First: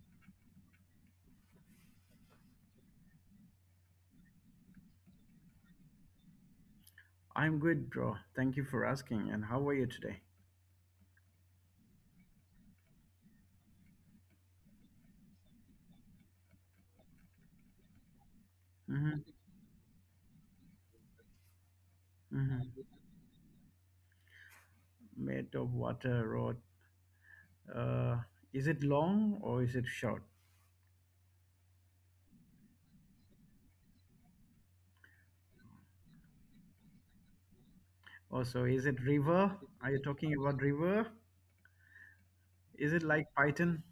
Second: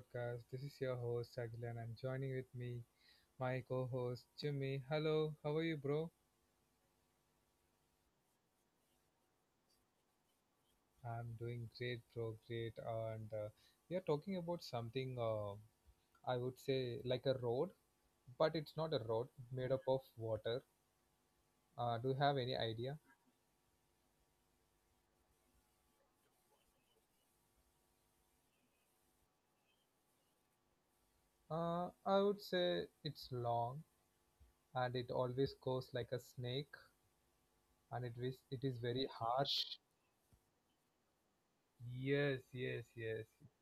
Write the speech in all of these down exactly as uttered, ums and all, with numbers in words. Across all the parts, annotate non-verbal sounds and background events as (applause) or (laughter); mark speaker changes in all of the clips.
Speaker 1: podcast. This is your host Agilan and joining with me my co-host Jimmy. Hello, how are you bro?
Speaker 2: I'm good, bro. Thank you for asking. And how are you today?
Speaker 1: I'm doing great bro, great and uh, we are talking about something uh, I would say like a road, but it's not a
Speaker 2: Mm-hmm.
Speaker 1: road, made up of water. Uh, do you have any
Speaker 2: Mm-hmm.
Speaker 1: idea?
Speaker 2: Made of water road. Uh, is it long or is it short?
Speaker 1: Uh, I would say it's long and it always goes like a snake and it is
Speaker 2: Also,
Speaker 1: it
Speaker 2: is
Speaker 1: is
Speaker 2: it
Speaker 1: very
Speaker 2: river? Are
Speaker 1: harsh.
Speaker 2: you talking about river?
Speaker 1: Yes,
Speaker 2: Is it
Speaker 1: yes,
Speaker 2: like
Speaker 1: yes.
Speaker 2: Python?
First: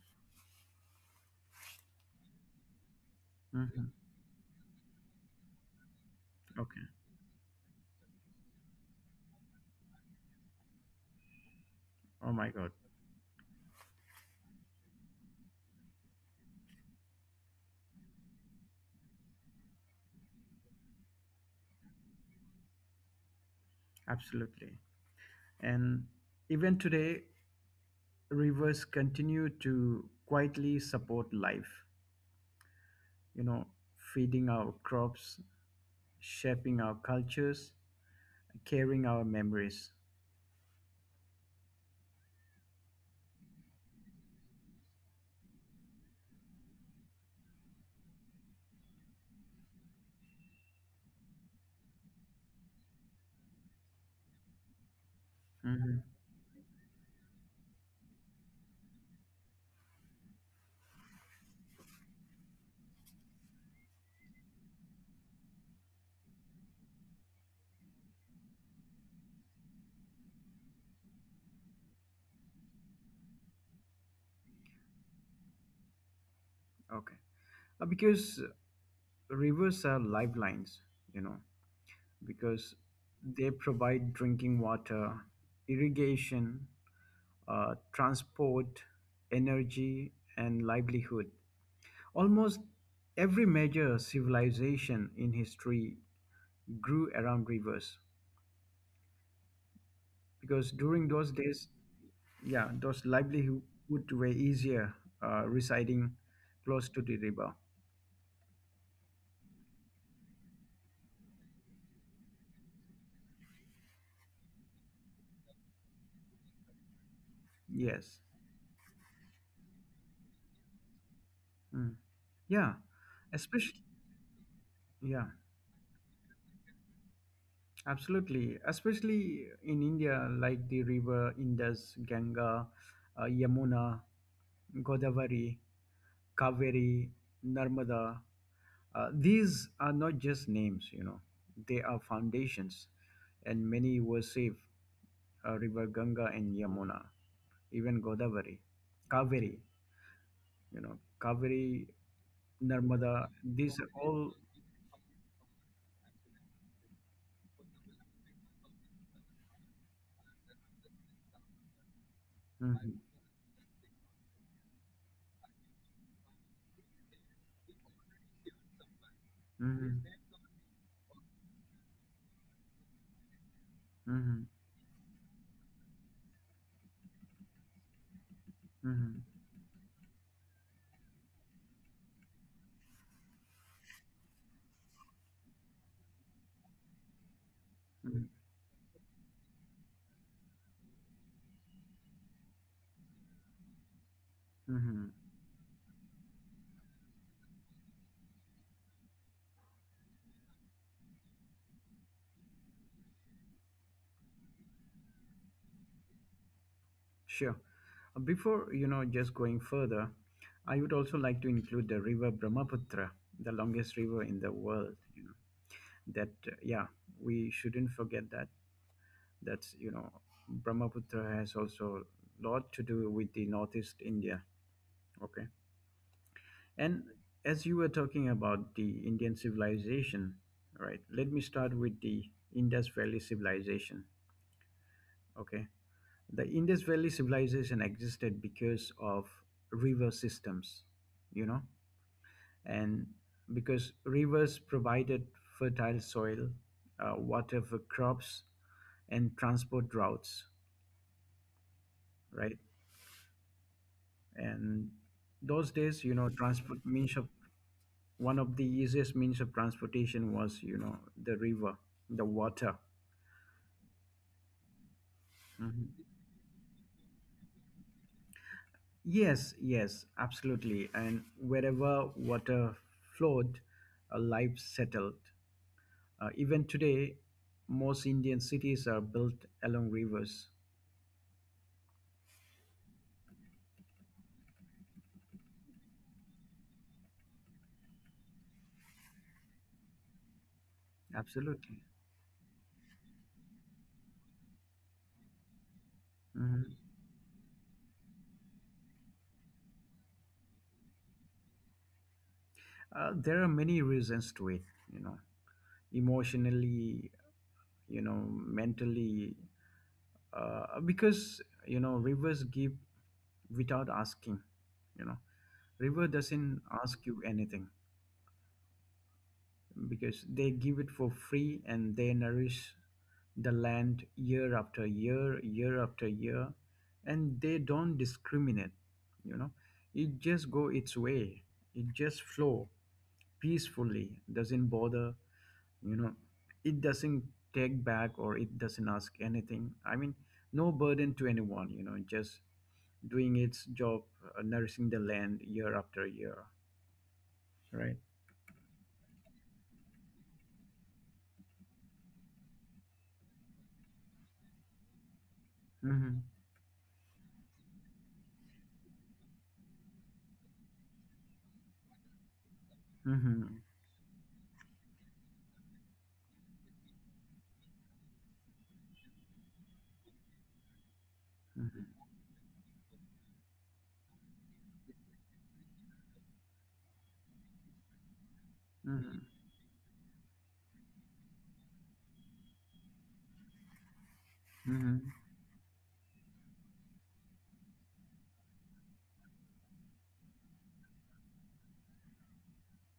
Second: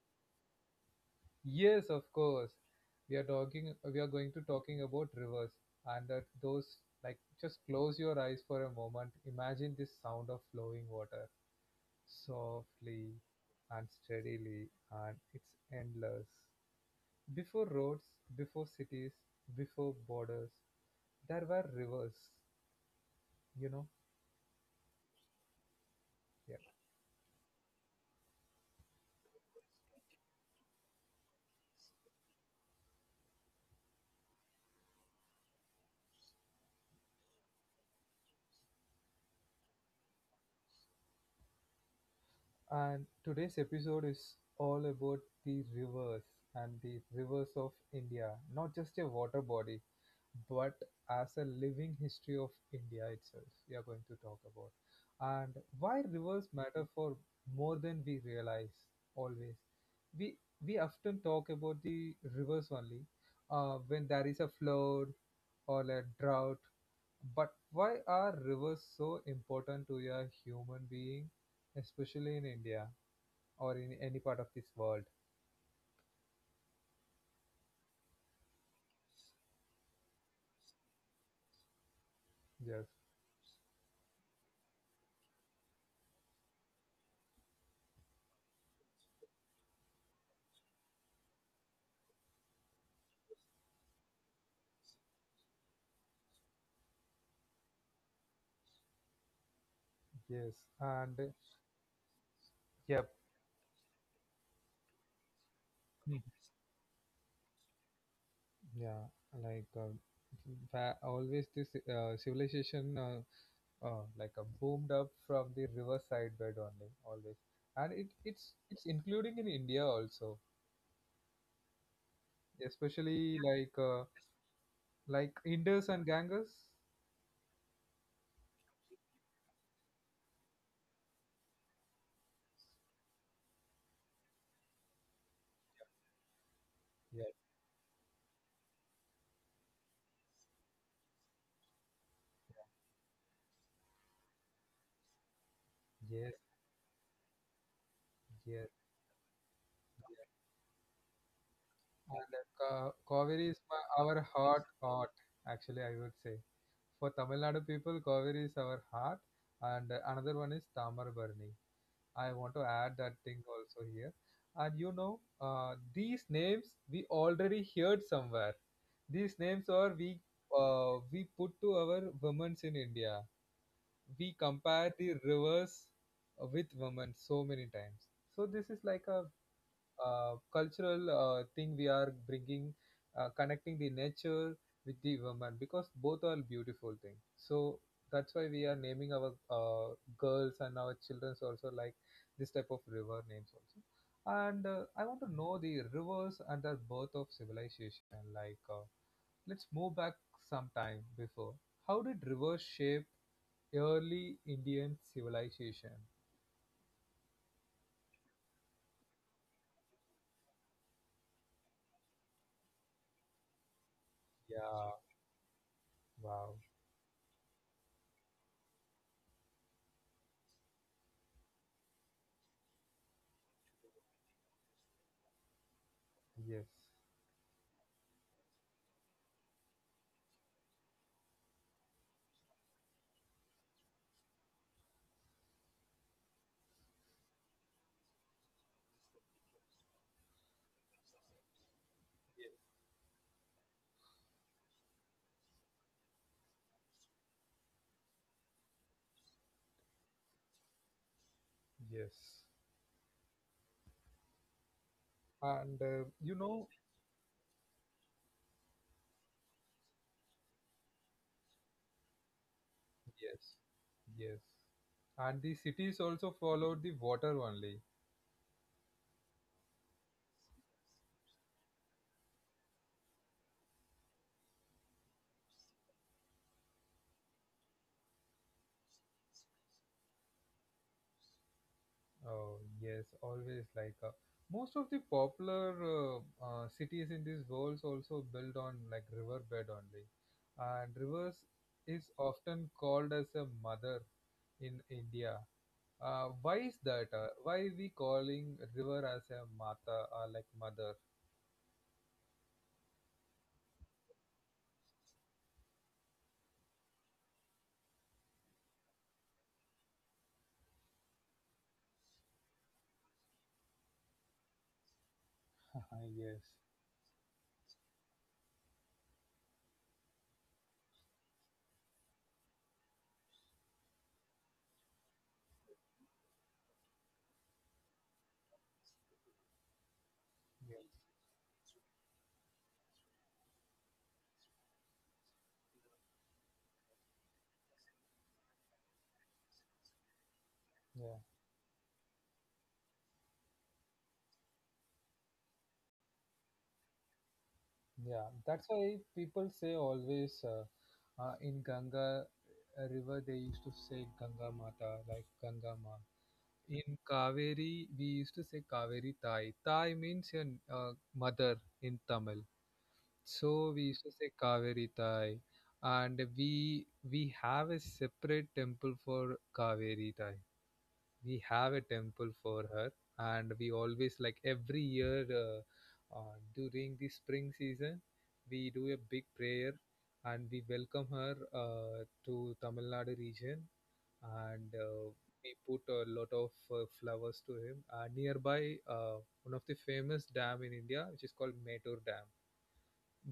Speaker 1: Yes, of course. We are talking.
Speaker 2: Mm-hmm.
Speaker 1: We are going to talking about rivers and that those
Speaker 2: Okay.
Speaker 1: like just close your eyes for a moment. Imagine this sound of flowing water
Speaker 2: Oh my God.
Speaker 1: softly and steadily, and it's endless. Before roads, before cities, before borders, there were rivers. You know,
Speaker 2: Absolutely. And
Speaker 1: yeah.
Speaker 2: even today, rivers continue to quietly support life, you know, feeding our crops, shaping our cultures, carrying our memories.
Speaker 1: And today's episode is all about the rivers and the rivers of India, not just a water body, but as a living history of India itself. We are going to talk about and why
Speaker 2: Mm-hmm.
Speaker 1: rivers matter for more than we realize. Always, we we often talk about the rivers only uh, when there is a flood or a drought. But why are rivers so important to a human being? Especially in India or in any part of this world.
Speaker 2: Okay. Uh, because rivers are lifelines you know
Speaker 1: Yes,
Speaker 2: because they provide drinking water, irrigation, uh, transport, energy, and livelihood. Almost every major civilization in history grew around rivers
Speaker 1: yes,
Speaker 2: because
Speaker 1: and
Speaker 2: during those days, yeah,
Speaker 1: yep.
Speaker 2: those livelihood were easier, uh,
Speaker 1: Hmm,
Speaker 2: residing close to the river.
Speaker 1: yeah, like um, fa- always this uh, civilization uh, uh, like uh, boomed up from the riverside bed only always, and it
Speaker 2: Yes.
Speaker 1: it's it's including in India also,
Speaker 2: Mm. Yeah,
Speaker 1: especially like uh,
Speaker 2: especially.
Speaker 1: like
Speaker 2: Yeah.
Speaker 1: Indus and Ganges.
Speaker 2: Absolutely, especially in India, like the river Indus, Ganga, uh, Yamuna, Godavari,
Speaker 1: Yeah.
Speaker 2: Kaveri, Narmada. Uh, these are not just names, you know, they are foundations, and many were saved. Uh, river
Speaker 1: Yes.
Speaker 2: Ganga and Yamuna, even
Speaker 1: Yes.
Speaker 2: Godavari, Kaveri, you know, Kaveri,
Speaker 1: And Ka- Kaveri
Speaker 2: Narmada.
Speaker 1: is my,
Speaker 2: These are
Speaker 1: our
Speaker 2: all.
Speaker 1: heart art, actually, I would say. For Tamil Nadu people, Kaveri is our heart, and uh, another one is Tamarbarni. I want to add that
Speaker 2: Mhm.
Speaker 1: thing also here. And you know, uh, these names we already heard somewhere. These names are we
Speaker 2: Mhm.
Speaker 1: uh, we put to our women's in India. We
Speaker 2: Mhm.
Speaker 1: compare the rivers with women so many times. So this is like a
Speaker 2: Mhm.
Speaker 1: uh, cultural uh, thing we are bringing, uh, connecting the nature with the woman because both are beautiful things. So that's why
Speaker 2: Mhm.
Speaker 1: we are naming our uh, girls and our childrens also like this type of river names also. And uh, I want to
Speaker 2: Mhm.
Speaker 1: know the rivers and the birth of civilization. Like, uh, let's move back some time before. How did rivers shape early Indian civilization?
Speaker 2: Sure. Uh, Before, you know, just going further, I would also like to include the river Brahmaputra, the longest river in the
Speaker 1: Yeah,
Speaker 2: world, you know.
Speaker 1: wow.
Speaker 2: That uh, yeah, we shouldn't forget that. That's, you know, Brahmaputra has also lot to do with the northeast India, okay?
Speaker 1: Yes,
Speaker 2: And as you were talking about the Indian civilization, right? Let me start with the Indus Valley civilization, okay? The Indus Valley civilization existed because of river systems you know and because rivers provided fertile soil, uh, water for crops, and transport routes,
Speaker 1: yes.
Speaker 2: right? And
Speaker 1: And
Speaker 2: those
Speaker 1: uh,
Speaker 2: days,
Speaker 1: you
Speaker 2: you know
Speaker 1: know,
Speaker 2: transport means of one of the easiest means of transportation was, you know the river, the water.
Speaker 1: yes, yes. And the cities
Speaker 2: Mhm.
Speaker 1: also followed the water only.
Speaker 2: Yes, yes, absolutely. And wherever water flowed, uh, life settled. Uh, even today, most Indian cities are built along rivers.
Speaker 1: Oh, yes, always like uh, most of the popular uh, uh, cities in these worlds also built on like riverbed only. And rivers is
Speaker 2: Absolutely.
Speaker 1: often called as a mother in India. Uh, why is
Speaker 2: Mhm.
Speaker 1: that? Uh, why we calling river as a mata or like mother?
Speaker 2: Uh, there are many reasons to it, you know, emotionally, you know, mentally, uh, because, you know, rivers give without asking, you know,
Speaker 1: (laughs)
Speaker 2: River
Speaker 1: Yes,
Speaker 2: doesn't ask you anything. Because they give it for free and they nourish the land year after year, year after year, and they don't discriminate. You know, it just
Speaker 1: yes.
Speaker 2: go its way. It just flow peacefully. Doesn't bother. You know, it doesn't take back or it doesn't ask anything. I mean, no
Speaker 1: Yeah,
Speaker 2: burden to anyone. You know, just doing its job, uh, nourishing the land year after year.
Speaker 1: yeah.
Speaker 2: Right.
Speaker 1: That's why people say always uh, uh, in Ganga uh, River they used to say Ganga Mata, like Ganga Ma.
Speaker 2: Mm-hmm.
Speaker 1: In Kaveri we used to say Kaveri Thai. Thai means your uh, mother in Tamil. So we
Speaker 2: Mm-hmm.
Speaker 1: used to say Kaveri Thai, and we we have a separate temple for Kaveri Thai. We have a temple
Speaker 2: Mm-hmm.
Speaker 1: for her and we always like every year uh, uh, during the spring season we do a big
Speaker 2: Mm-hmm.
Speaker 1: prayer and we welcome her uh, to tamil nadu region and uh,
Speaker 2: Mm-hmm.
Speaker 1: we put a lot of uh, flowers to him uh, nearby uh, one of the famous dam in india which is called Metur dam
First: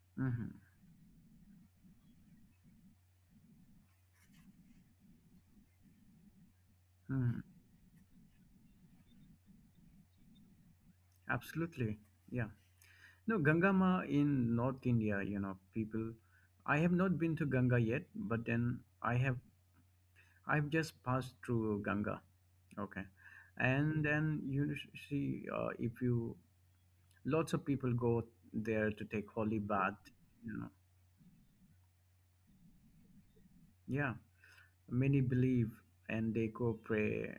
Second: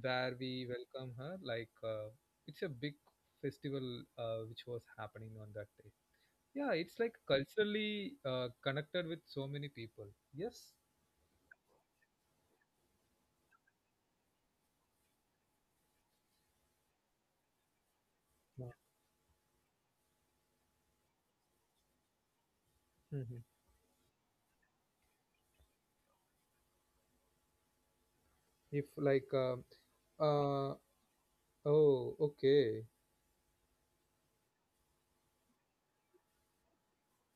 Speaker 1: where
Speaker 2: Hmm.
Speaker 1: we welcome her like uh, it's a big festival uh, which was happening on that day, yeah, it's like
Speaker 2: Hmm.
Speaker 1: culturally uh, connected with so many people. Yes.
Speaker 2: Absolutely. Yeah. No, Ganga in North India, you know, people, I have not been to Ganga yet, but
Speaker 1: Yeah.
Speaker 2: then I have, I've just passed through Ganga. Okay.
Speaker 1: Mhm.
Speaker 2: And then you n- see, uh, if you, lots of people go
Speaker 1: If
Speaker 2: there to take
Speaker 1: like
Speaker 2: holy
Speaker 1: um,
Speaker 2: bath, you know.
Speaker 1: uh oh okay,
Speaker 2: Yeah. Many believe and they go pray.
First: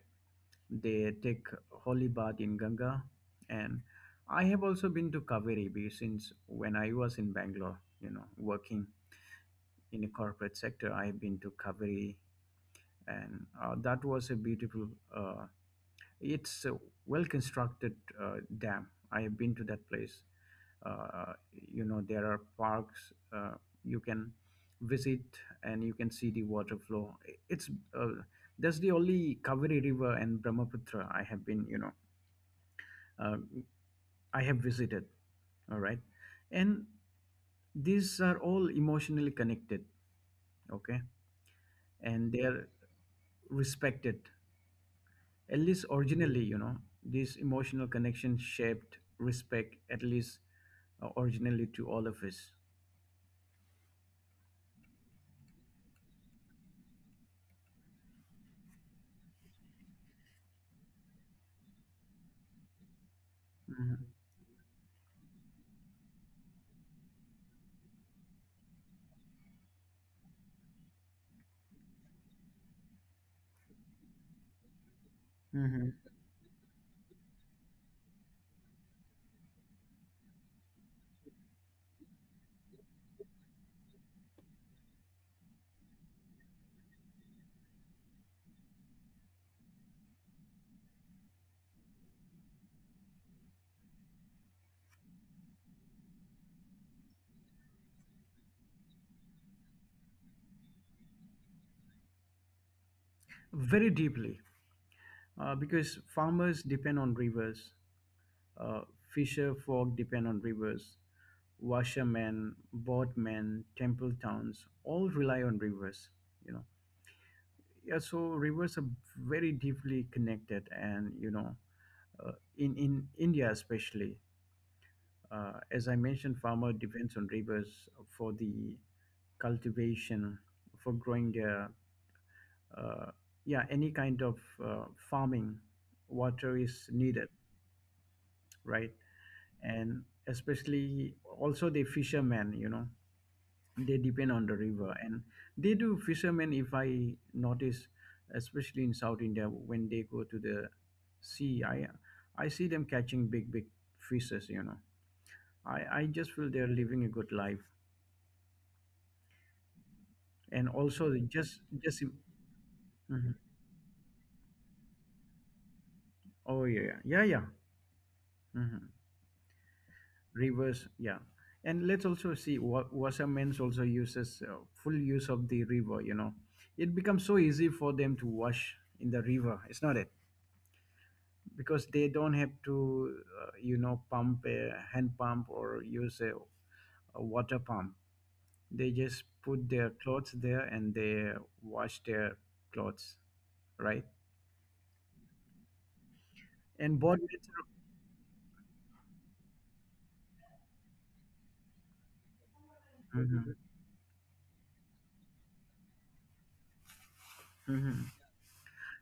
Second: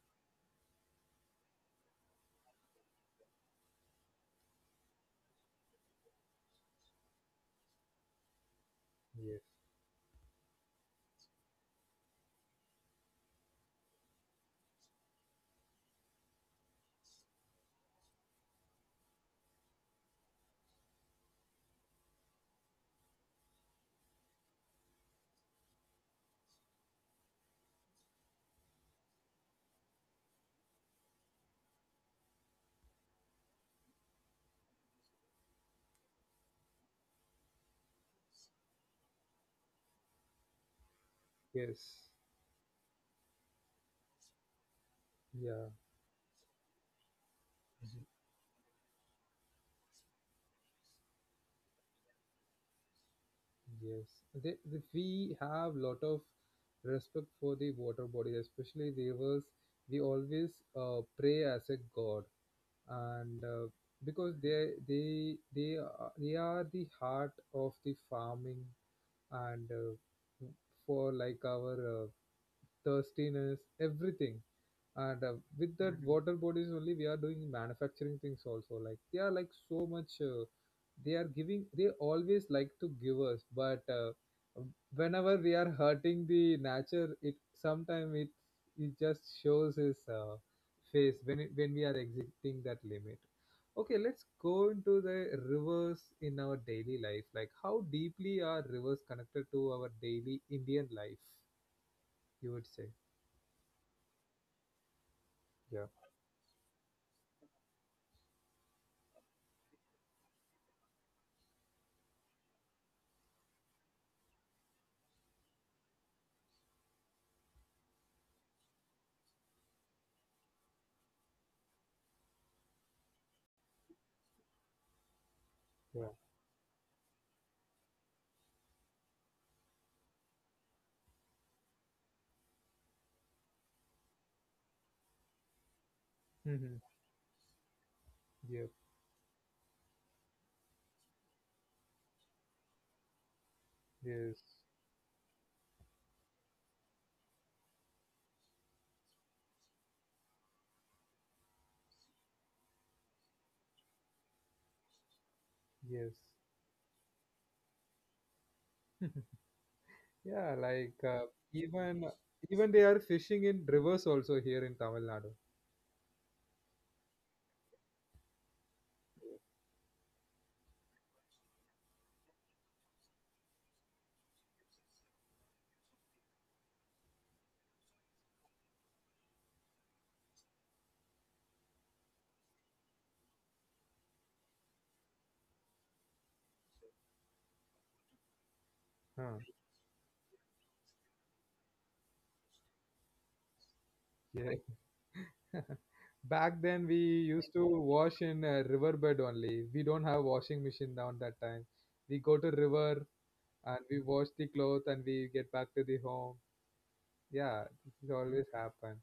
Speaker 2: They take holy bath in Ganga, and I have also been to Kaveri Beach since when I was in Bangalore. You know, working
Speaker 1: yes,
Speaker 2: in a corporate sector, I have been to Kaveri, and uh, that was a beautiful. Uh, it's a well constructed uh, dam. I have been to that place. Uh, you know, there are parks. Uh, you can visit and you can see the water flow. It's uh, that's the only Kaveri River and Brahmaputra I have been, you know, uh, I have visited. All right. And these are all emotionally connected. Okay.
Speaker 1: yes,
Speaker 2: And they are respected. At
Speaker 1: yeah,
Speaker 2: least originally, you know, this emotional connection shaped respect, at least uh, originally to all of us.
Speaker 1: yes, they, the, we have lot of respect for the water bodies especially rivers. We always uh, pray as a god and uh,
Speaker 2: Mhm.
Speaker 1: because they they they are, they are the heart of the farming and uh, for like our uh, thirstiness, everything. And uh, with that
Speaker 2: Mhm.
Speaker 1: Mhm. water bodies only, we are doing manufacturing things also. Like they are like so much. Uh, they are giving. They always like to give us, but uh, whenever we are hurting the nature, it sometimes it it just shows his uh, face when it, when we are exiting that limit. Okay, let's go into the rivers in our daily life. Like how deeply are rivers connected to our daily Indian life? You would say,
Speaker 2: Very deeply. Uh,
Speaker 1: yeah.
Speaker 2: because farmers depend on rivers, uh, fisher folk depend on rivers, washermen, boatmen, temple towns all rely on rivers, you know Yeah, so rivers are very deeply connected, and you know, uh, in in India especially, uh, as I
Speaker 1: Yeah.
Speaker 2: mentioned, farmer depends on rivers for the cultivation, for growing their, uh, yeah, any kind of uh, farming. Water
Speaker 1: Mm-hmm.
Speaker 2: is needed,
Speaker 1: Yep.
Speaker 2: right? And especially also the fishermen, you know, they depend on the
Speaker 1: Yes.
Speaker 2: river and they do fishermen if i notice especially in South India when they go to the sea, i i see them catching big big fishes, you know i i
Speaker 1: Yes.
Speaker 2: just feel they're living a good life.
Speaker 1: Yeah.
Speaker 2: And
Speaker 1: Like
Speaker 2: also
Speaker 1: uh,
Speaker 2: just just.
Speaker 1: even even they are
Speaker 2: Mhm.
Speaker 1: fishing in rivers also here in Tamil Nadu.
Speaker 2: Oh, yeah, yeah, yeah. Hmm. Rivers. Yeah. And let's also see what washermen's also uses uh, full use of the river. You know it becomes so easy for them to wash in the river, it's not it, because they don't have to uh, you know pump a hand pump or use a, a water pump. They just
Speaker 1: Huh.
Speaker 2: put their clothes there and they wash their clothes, right?
Speaker 1: Yeah. (laughs) Back then we
Speaker 2: and board mats
Speaker 1: used to
Speaker 2: are,
Speaker 1: wash in a riverbed only. We don't have washing machine down that time. We go to river
Speaker 2: Mhm.
Speaker 1: and we wash the clothes and we get back to the home. Yeah, this
Speaker 2: Mhm.
Speaker 1: always happen.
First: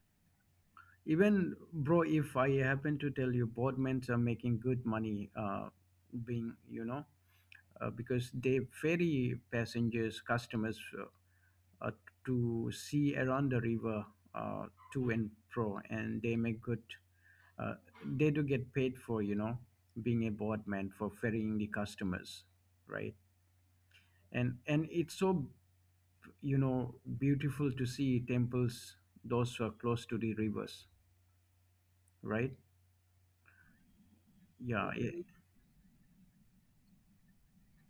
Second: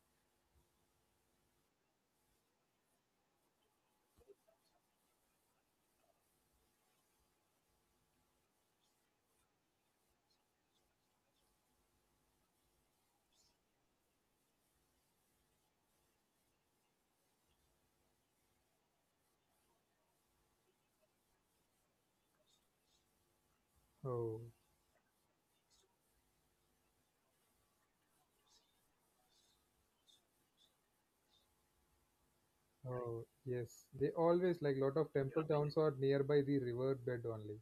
Speaker 2: Even bro, if I happen to tell you, board mats are making good money, uh, being you know uh, because they ferry passengers, customers, uh, uh, to see around the river, uh, to and fro, and they make good. Uh, they do get paid for, you know, being a board for ferrying the customers, right?
Speaker 1: Oh,
Speaker 2: And and it's so you know beautiful to see temples those who are close to the rivers, right?
Speaker 1: oh yes. They
Speaker 2: Yeah.
Speaker 1: always like
Speaker 2: It,
Speaker 1: lot of temple towns are nearby the riverbed only.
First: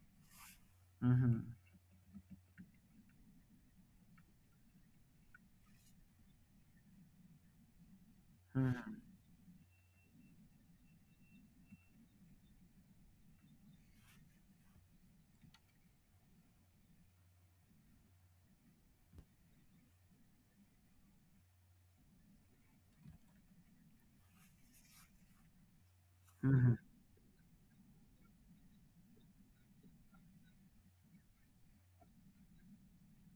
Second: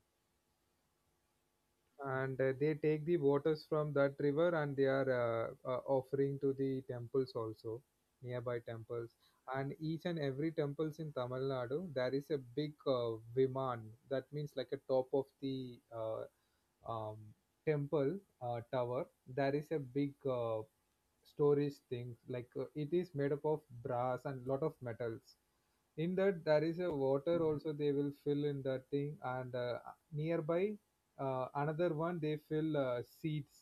Speaker 2: Mm-hmm.
Speaker 1: And uh, they take the waters from that river and they are uh, uh, offering to the temples also nearby temples,
Speaker 2: Mm-hmm.
Speaker 1: and each and every temples in tamil nadu there is a big uh, viman, that means like a top of the uh, um, temple uh, tower, there is a big uh, storage thing like uh, it is made up of brass and lot of metals, in that
Speaker 2: Mm-hmm.
Speaker 1: there is a water also they will fill in that thing, and uh, nearby uh, another one they fill uh, seeds,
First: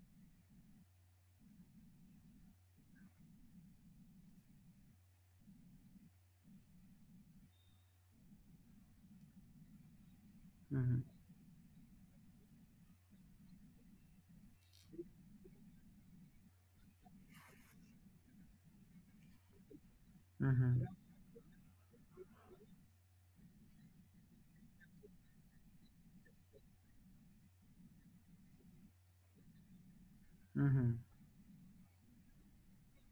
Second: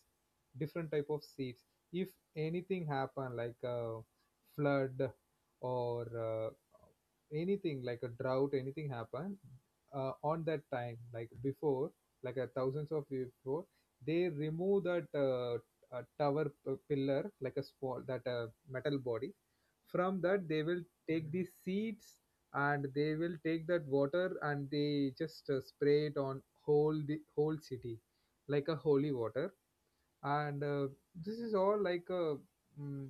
Speaker 1: different type of seeds, if anything happen like a flood or uh, anything like a drought anything happen uh, on that time
Speaker 2: Mm-hmm.
Speaker 1: like before like a thousands of years before they remove that uh, a tower p- pillar like a small that uh, metal body, from that they will
Speaker 2: Mm-hmm.
Speaker 1: take the seeds and they will take that water and they just uh, spray it on whole the whole city like a holy water, and uh,
Speaker 2: Mm-hmm.
Speaker 1: this is all like a mm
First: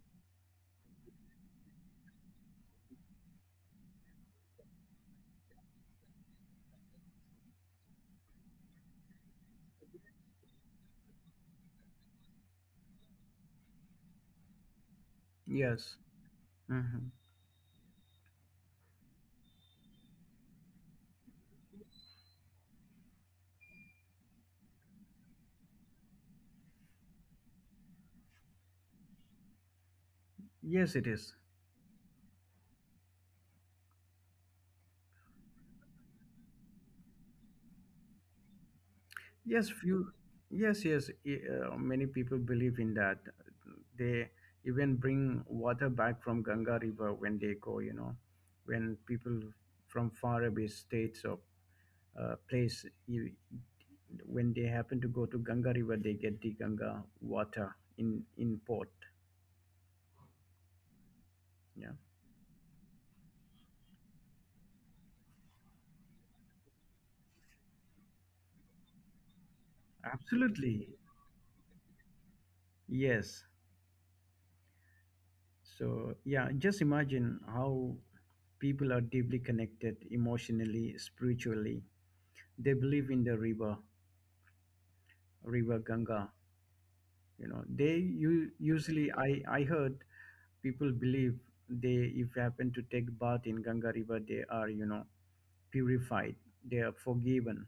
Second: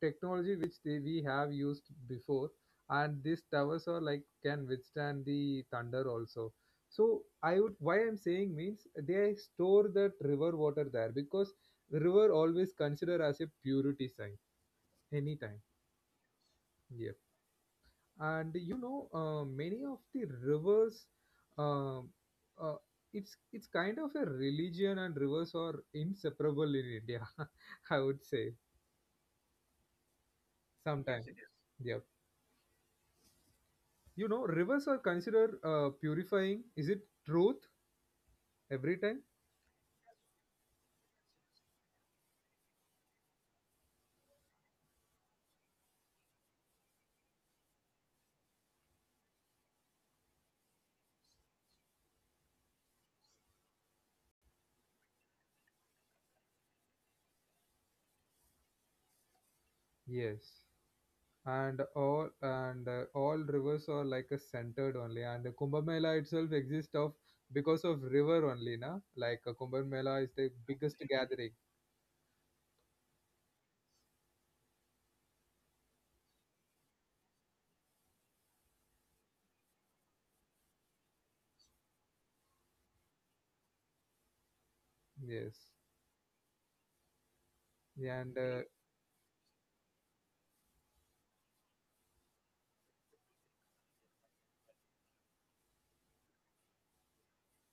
Speaker 1: technology which they we have used before, and these towers are like can withstand the thunder also, so I would why I'm saying means they store that river water there because river always considered as a purity sign anytime.
Speaker 2: Yes. Mm-hmm.
Speaker 1: Yeah, and you know uh, many of the rivers um, uh, it's it's kind of a religion and rivers are inseparable in india (laughs) I would say
Speaker 2: Yes, it is.
Speaker 1: sometimes Yes, it is. Yeah. You know, rivers are considered uh, purifying. Is it truth every time?
Speaker 2: Yes, few. Yes, yes. i- Uh, many people believe in that. They even bring water back from Ganga River when they go. You know, when people from far away states or uh, place, you, when they happen to go to Ganga River, they get the Ganga water in in port.
Speaker 1: Yes. And
Speaker 2: Yeah,
Speaker 1: all and uh, all rivers are like a centered only. And the Kumbh Mela itself exists of because of river only, na? Like uh, Kumbh Mela is the
Speaker 2: absolutely.
Speaker 1: biggest gathering.
Speaker 2: Yes. So yeah, just imagine how people are deeply connected emotionally, spiritually. They believe in the river
Speaker 1: Yes.
Speaker 2: river Ganga. You know, they
Speaker 1: And
Speaker 2: u-
Speaker 1: uh,
Speaker 2: usually I I heard people believe they if you happen to take bath in Ganga River, they are you know purified, they are forgiven,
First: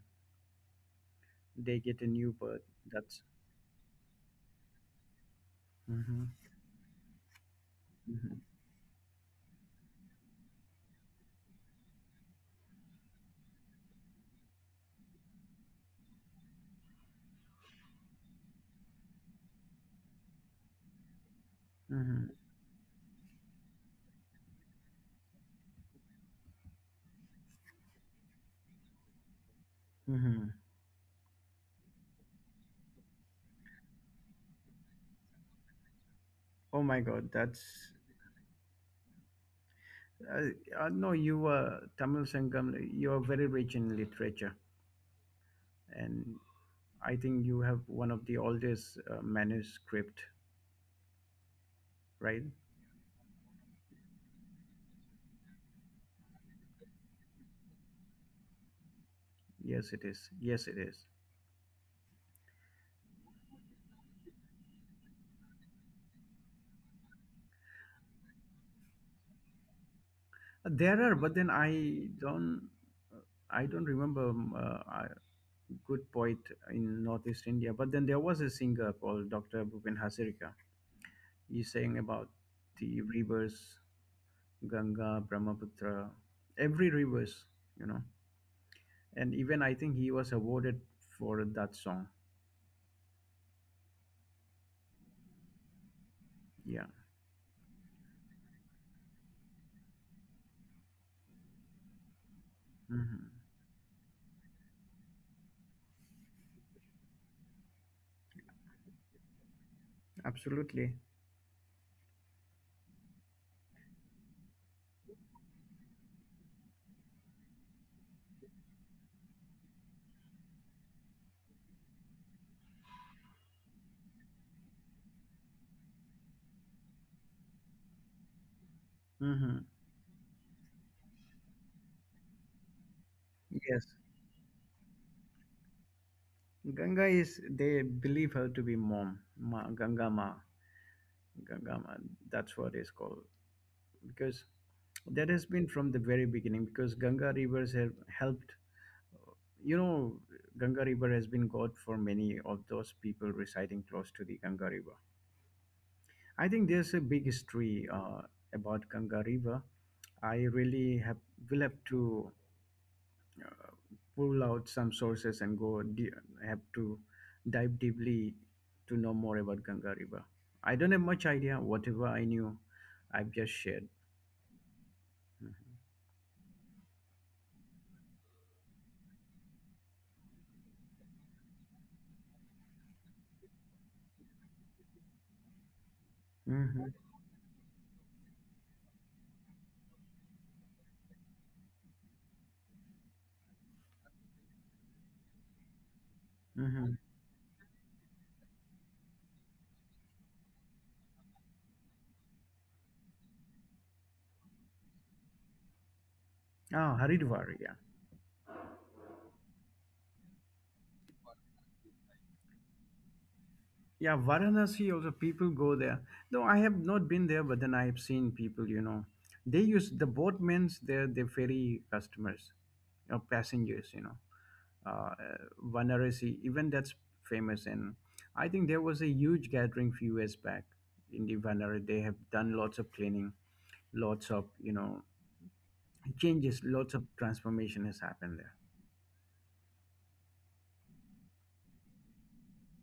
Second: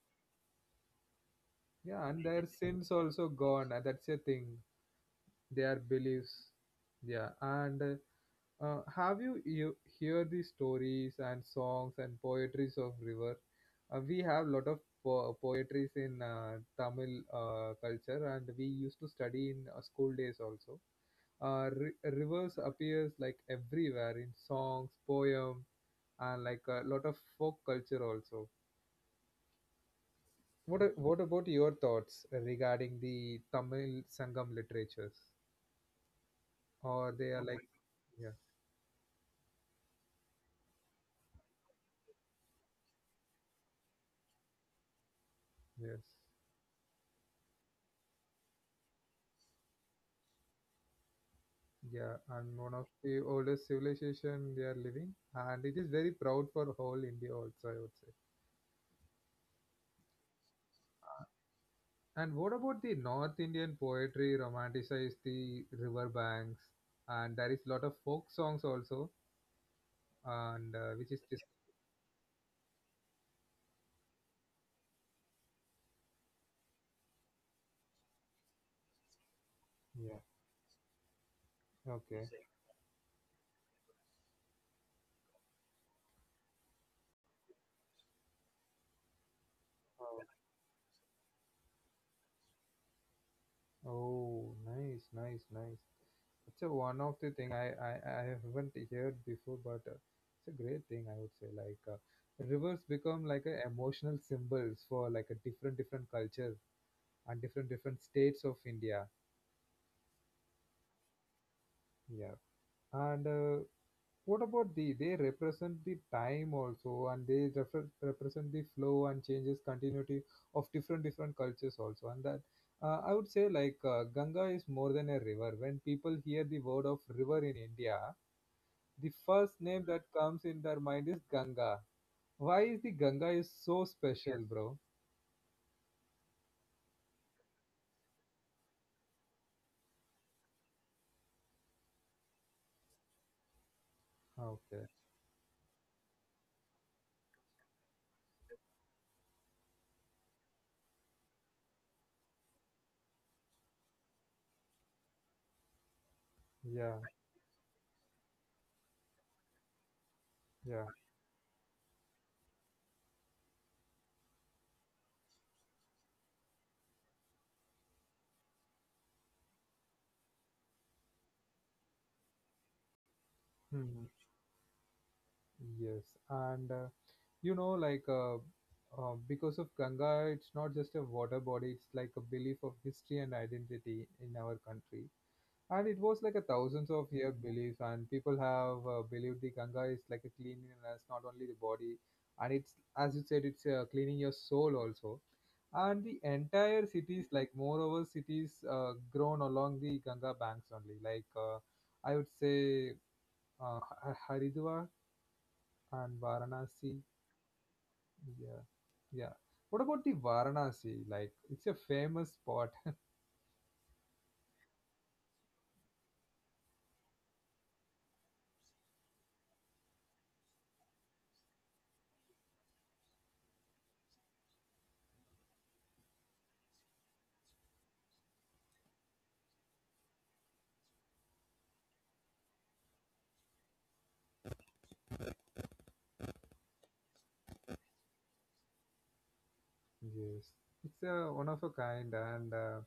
Speaker 2: they get a
Speaker 1: yeah, and
Speaker 2: new
Speaker 1: their
Speaker 2: birth.
Speaker 1: sins
Speaker 2: That's
Speaker 1: also gone. And that's a thing. Their
Speaker 2: Hmm.
Speaker 1: beliefs. Yeah, and
Speaker 2: Hmm.
Speaker 1: uh, uh, have you, you hear the stories and songs and poetries of river? Uh, we have lot of po- poetries in uh, Tamil uh, culture, and we used to study in uh, school days also. Uh, ri rivers appears like everywhere in songs, poem, and like a lot of folk culture also.
Speaker 2: Hmm. Hmm.
Speaker 1: What a- what about your thoughts regarding the Tamil Sangam literatures?
Speaker 2: Oh my
Speaker 1: Or
Speaker 2: God,
Speaker 1: they are like
Speaker 2: that's.
Speaker 1: yeah.
Speaker 2: I, I know you are Tamil Sangam. You are very rich in literature,
Speaker 1: Yes.
Speaker 2: and I think you have one of the oldest uh, manuscript,
Speaker 1: Yeah,
Speaker 2: right?
Speaker 1: and one of the oldest civilization they are living, and it is very proud for whole India also, I would say.
Speaker 2: Yes, it is. Yes, it is.
Speaker 1: And what about the North Indian poetry romanticize the river banks, and there is lot of folk songs also, and uh,
Speaker 2: There are,
Speaker 1: which is
Speaker 2: but then
Speaker 1: just
Speaker 2: I don't I don't remember um, uh, a good poet in Northeast India. But then there was a singer called Doctor Bhupen
Speaker 1: yeah,
Speaker 2: Hazarika. He sang
Speaker 1: okay.
Speaker 2: about the rivers, Ganga, Brahmaputra, every rivers, you know. And even I think he was awarded for that song.
Speaker 1: Oh, nice, nice, nice. It's a
Speaker 2: Yeah.
Speaker 1: one of the thing I, I, I haven't heard before, but uh, it's a great thing I would say. Like uh, rivers become
Speaker 2: Hmm.
Speaker 1: like a emotional symbols for like a different different culture and different different states of India.
Speaker 2: Absolutely.
Speaker 1: Yeah, and uh, what about the they represent the time also and they refer, represent the flow and changes continuity of different different cultures also and that uh, I would say like uh, Ganga is more than a river. When people hear the word of river in India, the first
Speaker 2: Hmm.
Speaker 1: name that comes in their mind is Ganga. Why is the Ganga is so
Speaker 2: Yes,
Speaker 1: Yes. special, bro?
Speaker 2: Ganga is, they believe her to be mom, ma, Ganga Ma, Ganga Ma. That's what it's called. Because
Speaker 1: Okay.
Speaker 2: that has been from the very beginning. Because Ganga rivers have helped you know Ganga river has been God for many of those people residing close to the Ganga river. I think
Speaker 1: Yeah.
Speaker 2: there's a big history uh, about Ganga river. I
Speaker 1: Yeah.
Speaker 2: really have, will have to uh, pull out some sources and go de- have to dive deeply to know more about Ganga river. I don't have much idea. Whatever I knew, I've just
Speaker 1: Hmm,
Speaker 2: shared.
Speaker 1: hmm. Yes, and uh, you know, like uh, uh, because of Ganga, it's not just a water body, it's like a belief of history and identity in our country. And it was like a thousands
Speaker 2: Hmm.
Speaker 1: of year belief, and people have uh, believed the Ganga is like a cleanliness, not only the body, and it's as you said, it's uh, cleaning your soul also. And the entire
Speaker 2: Hmm.
Speaker 1: cities, like moreover, cities uh, grown along the Ganga banks only, like uh, I would say uh, Haridwar and
Speaker 2: Ah,
Speaker 1: Varanasi,
Speaker 2: Haridwar, yeah.
Speaker 1: yeah, yeah. What about the Varanasi? Like, it's a famous spot.
Speaker 2: Yeah, Varanasi also people go there. Though I have not been there, but then I have seen people, you know. They use the boatmen's, they're the ferry customers, you know, passengers, you know. Uh, uh, Varanasi, even that's famous. And I think there was a huge gathering few years back in the Varanasi. They have done lots of cleaning, lots of, you know, changes, lots of transformation has happened there.
Speaker 1: Yes, it's a one of a kind and uh,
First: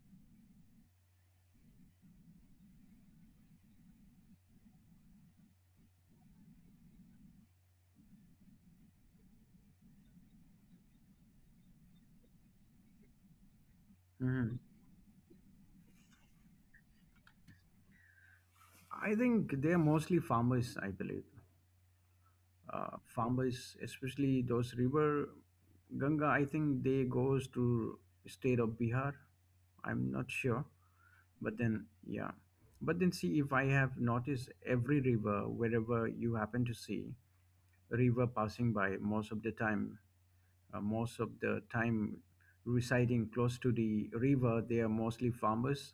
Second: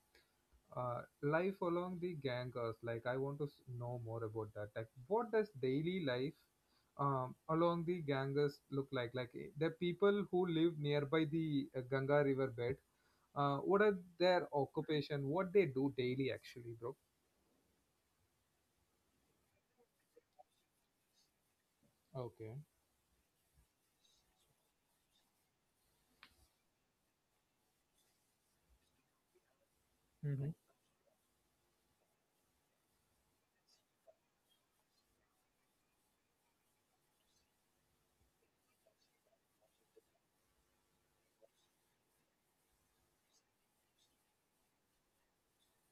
Speaker 1: uh, life along the Ganges. Like, I want to s- know more about that. Like, what does daily life um, along the Ganges look like? Like, eh, the people who live nearby the uh, Ganga river bed. Uh, what are their
Speaker 2: Mhm.
Speaker 1: occupation? What they do daily, actually, bro?
Speaker 2: I think they're mostly farmers, I believe.
Speaker 1: Okay.
Speaker 2: Uh, farmers, especially those river Ganga, I think they goes to state of Bihar. I'm not
Speaker 1: Mm-hmm.
Speaker 2: sure, but then yeah, but then see if I have noticed every river wherever you happen to see a river passing by most of the time, uh, most of the time residing close to the river, they are mostly farmers.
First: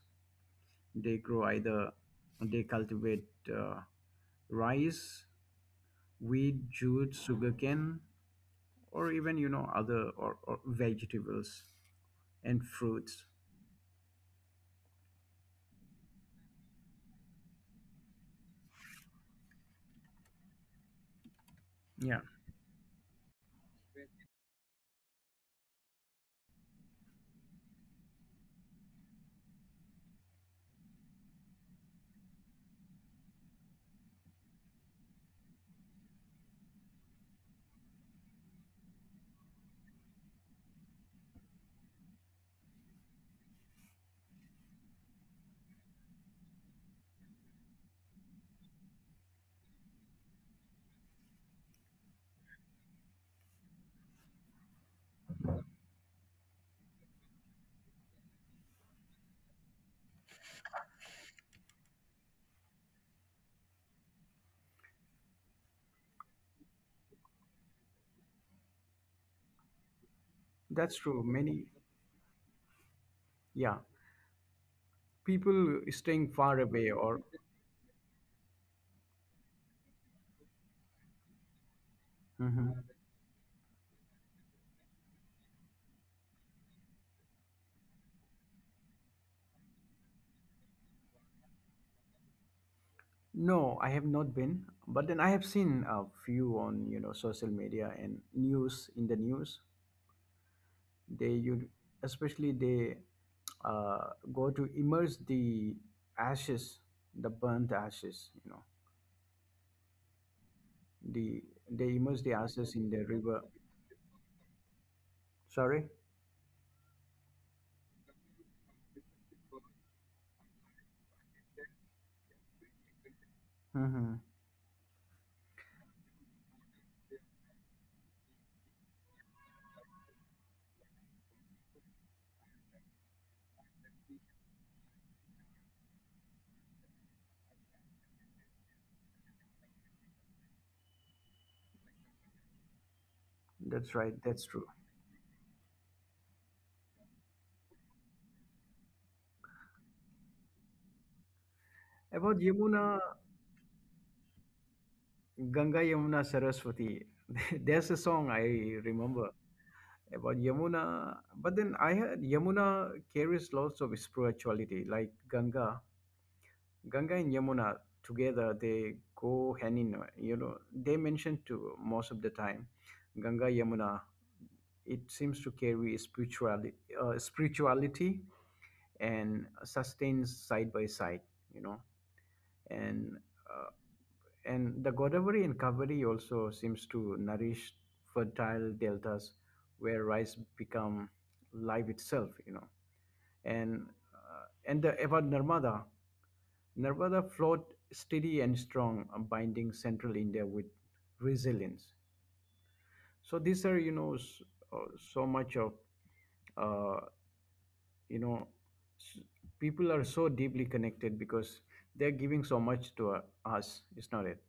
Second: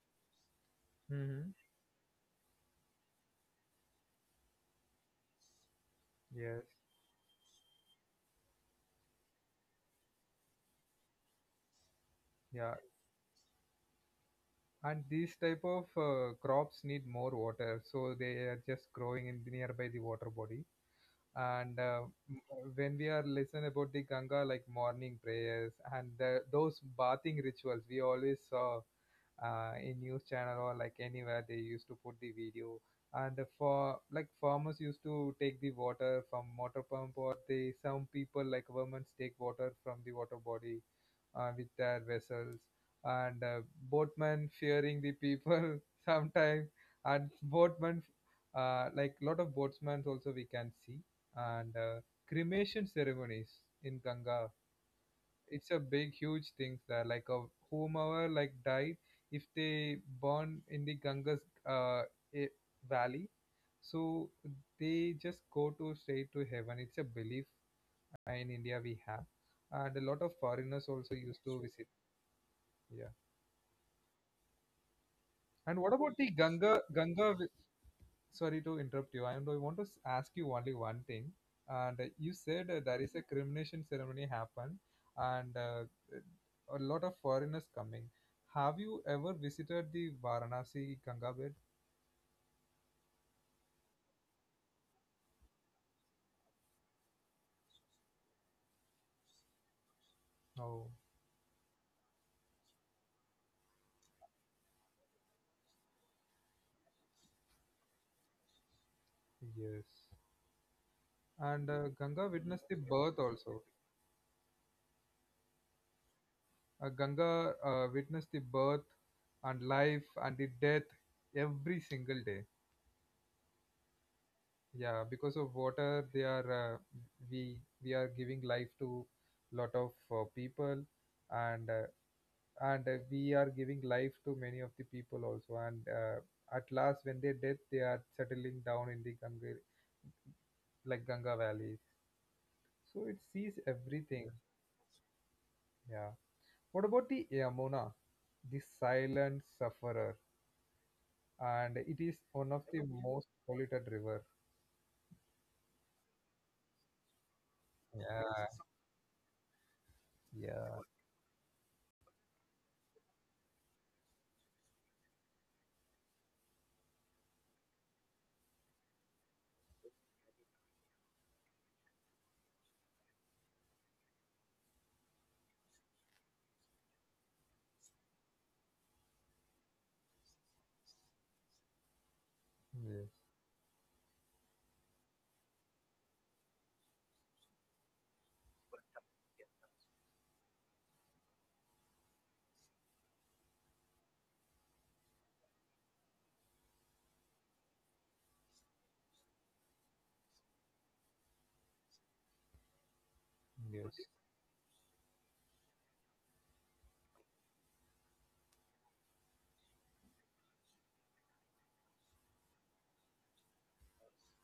Speaker 2: They grow
Speaker 1: Mm-hmm.
Speaker 2: either they cultivate uh, rice,
Speaker 1: Yes.
Speaker 2: wheat, jute, sugarcane, or even you know other or, or vegetables and
Speaker 1: Yeah.
Speaker 2: fruits.
Speaker 1: And these type of uh, crops need more water, so they are just growing in nearby the water body. and
Speaker 2: Yeah,
Speaker 1: uh, m- when we are listening about the Ganga, like morning prayers and the, those bathing rituals, we always saw uh, in news channel or like anywhere they used to put the video. And for like farmers used to take the water from water pump, or they some people like women take water from the water body uh, with their vessels, and uh, boatman fearing the people (laughs) sometimes. And boatman, uh, like lot of boatsmen also we can see. And uh, cremation ceremonies in Ganga, it's a big huge thing there. Like a whomever like died, if they born in the Ganga's uh, eh, valley, so they just go to straight to heaven, it's a belief in India we have. And a lot of
Speaker 2: that's
Speaker 1: foreigners
Speaker 2: true.
Speaker 1: also used
Speaker 2: Many.
Speaker 1: to visit. Yeah.
Speaker 2: Yeah, people
Speaker 1: And what about
Speaker 2: staying
Speaker 1: the
Speaker 2: far away
Speaker 1: Ganga
Speaker 2: or.
Speaker 1: Ganga? Vi- sorry to interrupt you. I don't I want to s- ask you only one thing. And uh, you said
Speaker 2: Mhm.
Speaker 1: uh, there is a cremation ceremony happen, and uh, a lot of foreigners coming. Have you ever visited the Varanasi Ganga bed?
Speaker 2: No, I have not been, but then I have seen a few on you know social media and news, in the news
Speaker 1: Oh,
Speaker 2: they, you, especially they uh, go to immerse the ashes, the burnt ashes you know
Speaker 1: yes.
Speaker 2: the
Speaker 1: And
Speaker 2: they
Speaker 1: uh,
Speaker 2: immerse the
Speaker 1: Ganga witnessed
Speaker 2: ashes
Speaker 1: the
Speaker 2: in the
Speaker 1: birth
Speaker 2: river.
Speaker 1: also.
Speaker 2: Sorry.
Speaker 1: Uh, Ganga uh, witnessed the birth and life and the death every single day.
Speaker 2: Hmm.
Speaker 1: Yeah, because of water they are uh, we we are giving life to lot of uh, people, and uh, and uh, we are giving life to many of the people also. And uh, At last when they death, they are settling down in the Ganga, like Ganga valley. So it sees
Speaker 2: That's right.
Speaker 1: everything.
Speaker 2: That's true.
Speaker 1: Yeah, what about the Yamuna, the silent sufferer? And it is
Speaker 2: About
Speaker 1: one of the
Speaker 2: Yamuna,
Speaker 1: most polluted river.
Speaker 2: Ganga, Yamuna, Saraswati. (laughs) There's a song I
Speaker 1: Yeah.
Speaker 2: remember about
Speaker 1: Yeah.
Speaker 2: Yamuna, but then I heard Yamuna carries lots of spirituality, like Ganga. Ganga and Yamuna together, they go hand in, you know, they mention to most of the time Ganga Yamuna. It seems to carry spirituality, uh, spirituality and sustains side by side, you know.
Speaker 1: Yes.
Speaker 2: And uh, And the Godavari and Kaveri also seems to nourish fertile deltas where rice become life itself, you know. And uh, and the about Narmada, Narmada flowed steady and strong, uh, binding central India with resilience. So these are you
Speaker 1: Yes.
Speaker 2: know s- uh, so much of uh, you know s- people are so deeply connected because they're giving so much to uh, us. Is not it.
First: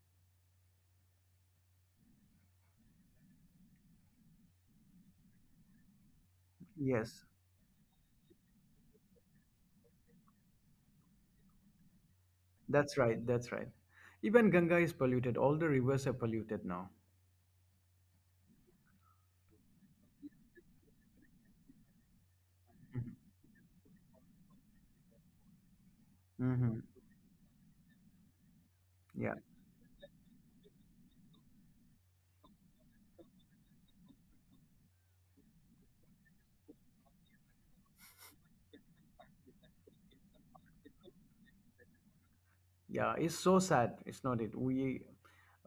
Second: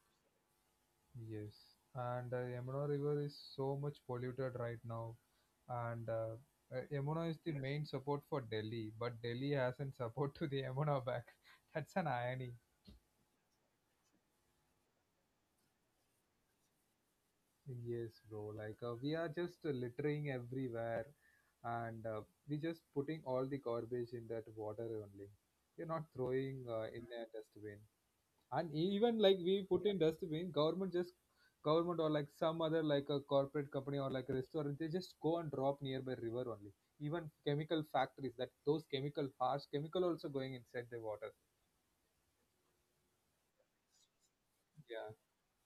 Speaker 1: Yes, and uh, Yamuna River is so much polluted right now, and uh, uh,
Speaker 2: Yes,
Speaker 1: Yamuna is the main support for Delhi, but Delhi hasn't support to the Yamuna back. (laughs) That's an irony.
Speaker 2: that's right. That's right. Even Ganga is polluted. All the rivers are polluted now.
Speaker 1: Yes, bro. Like uh, we are just uh, littering everywhere, and uh, we just putting all the garbage in that water only. We're not throwing
Speaker 2: Mm-hmm.
Speaker 1: uh, in a dustbin. And even
Speaker 2: Yeah.
Speaker 1: like we put in dustbin, government just, government or like some other like a corporate company or like a restaurant, they just go and drop nearby river only. Even chemical factories, that those chemical, harsh chemical also going inside the water.
Speaker 2: Yeah. It's so sad. It's not it. We
Speaker 1: Yeah.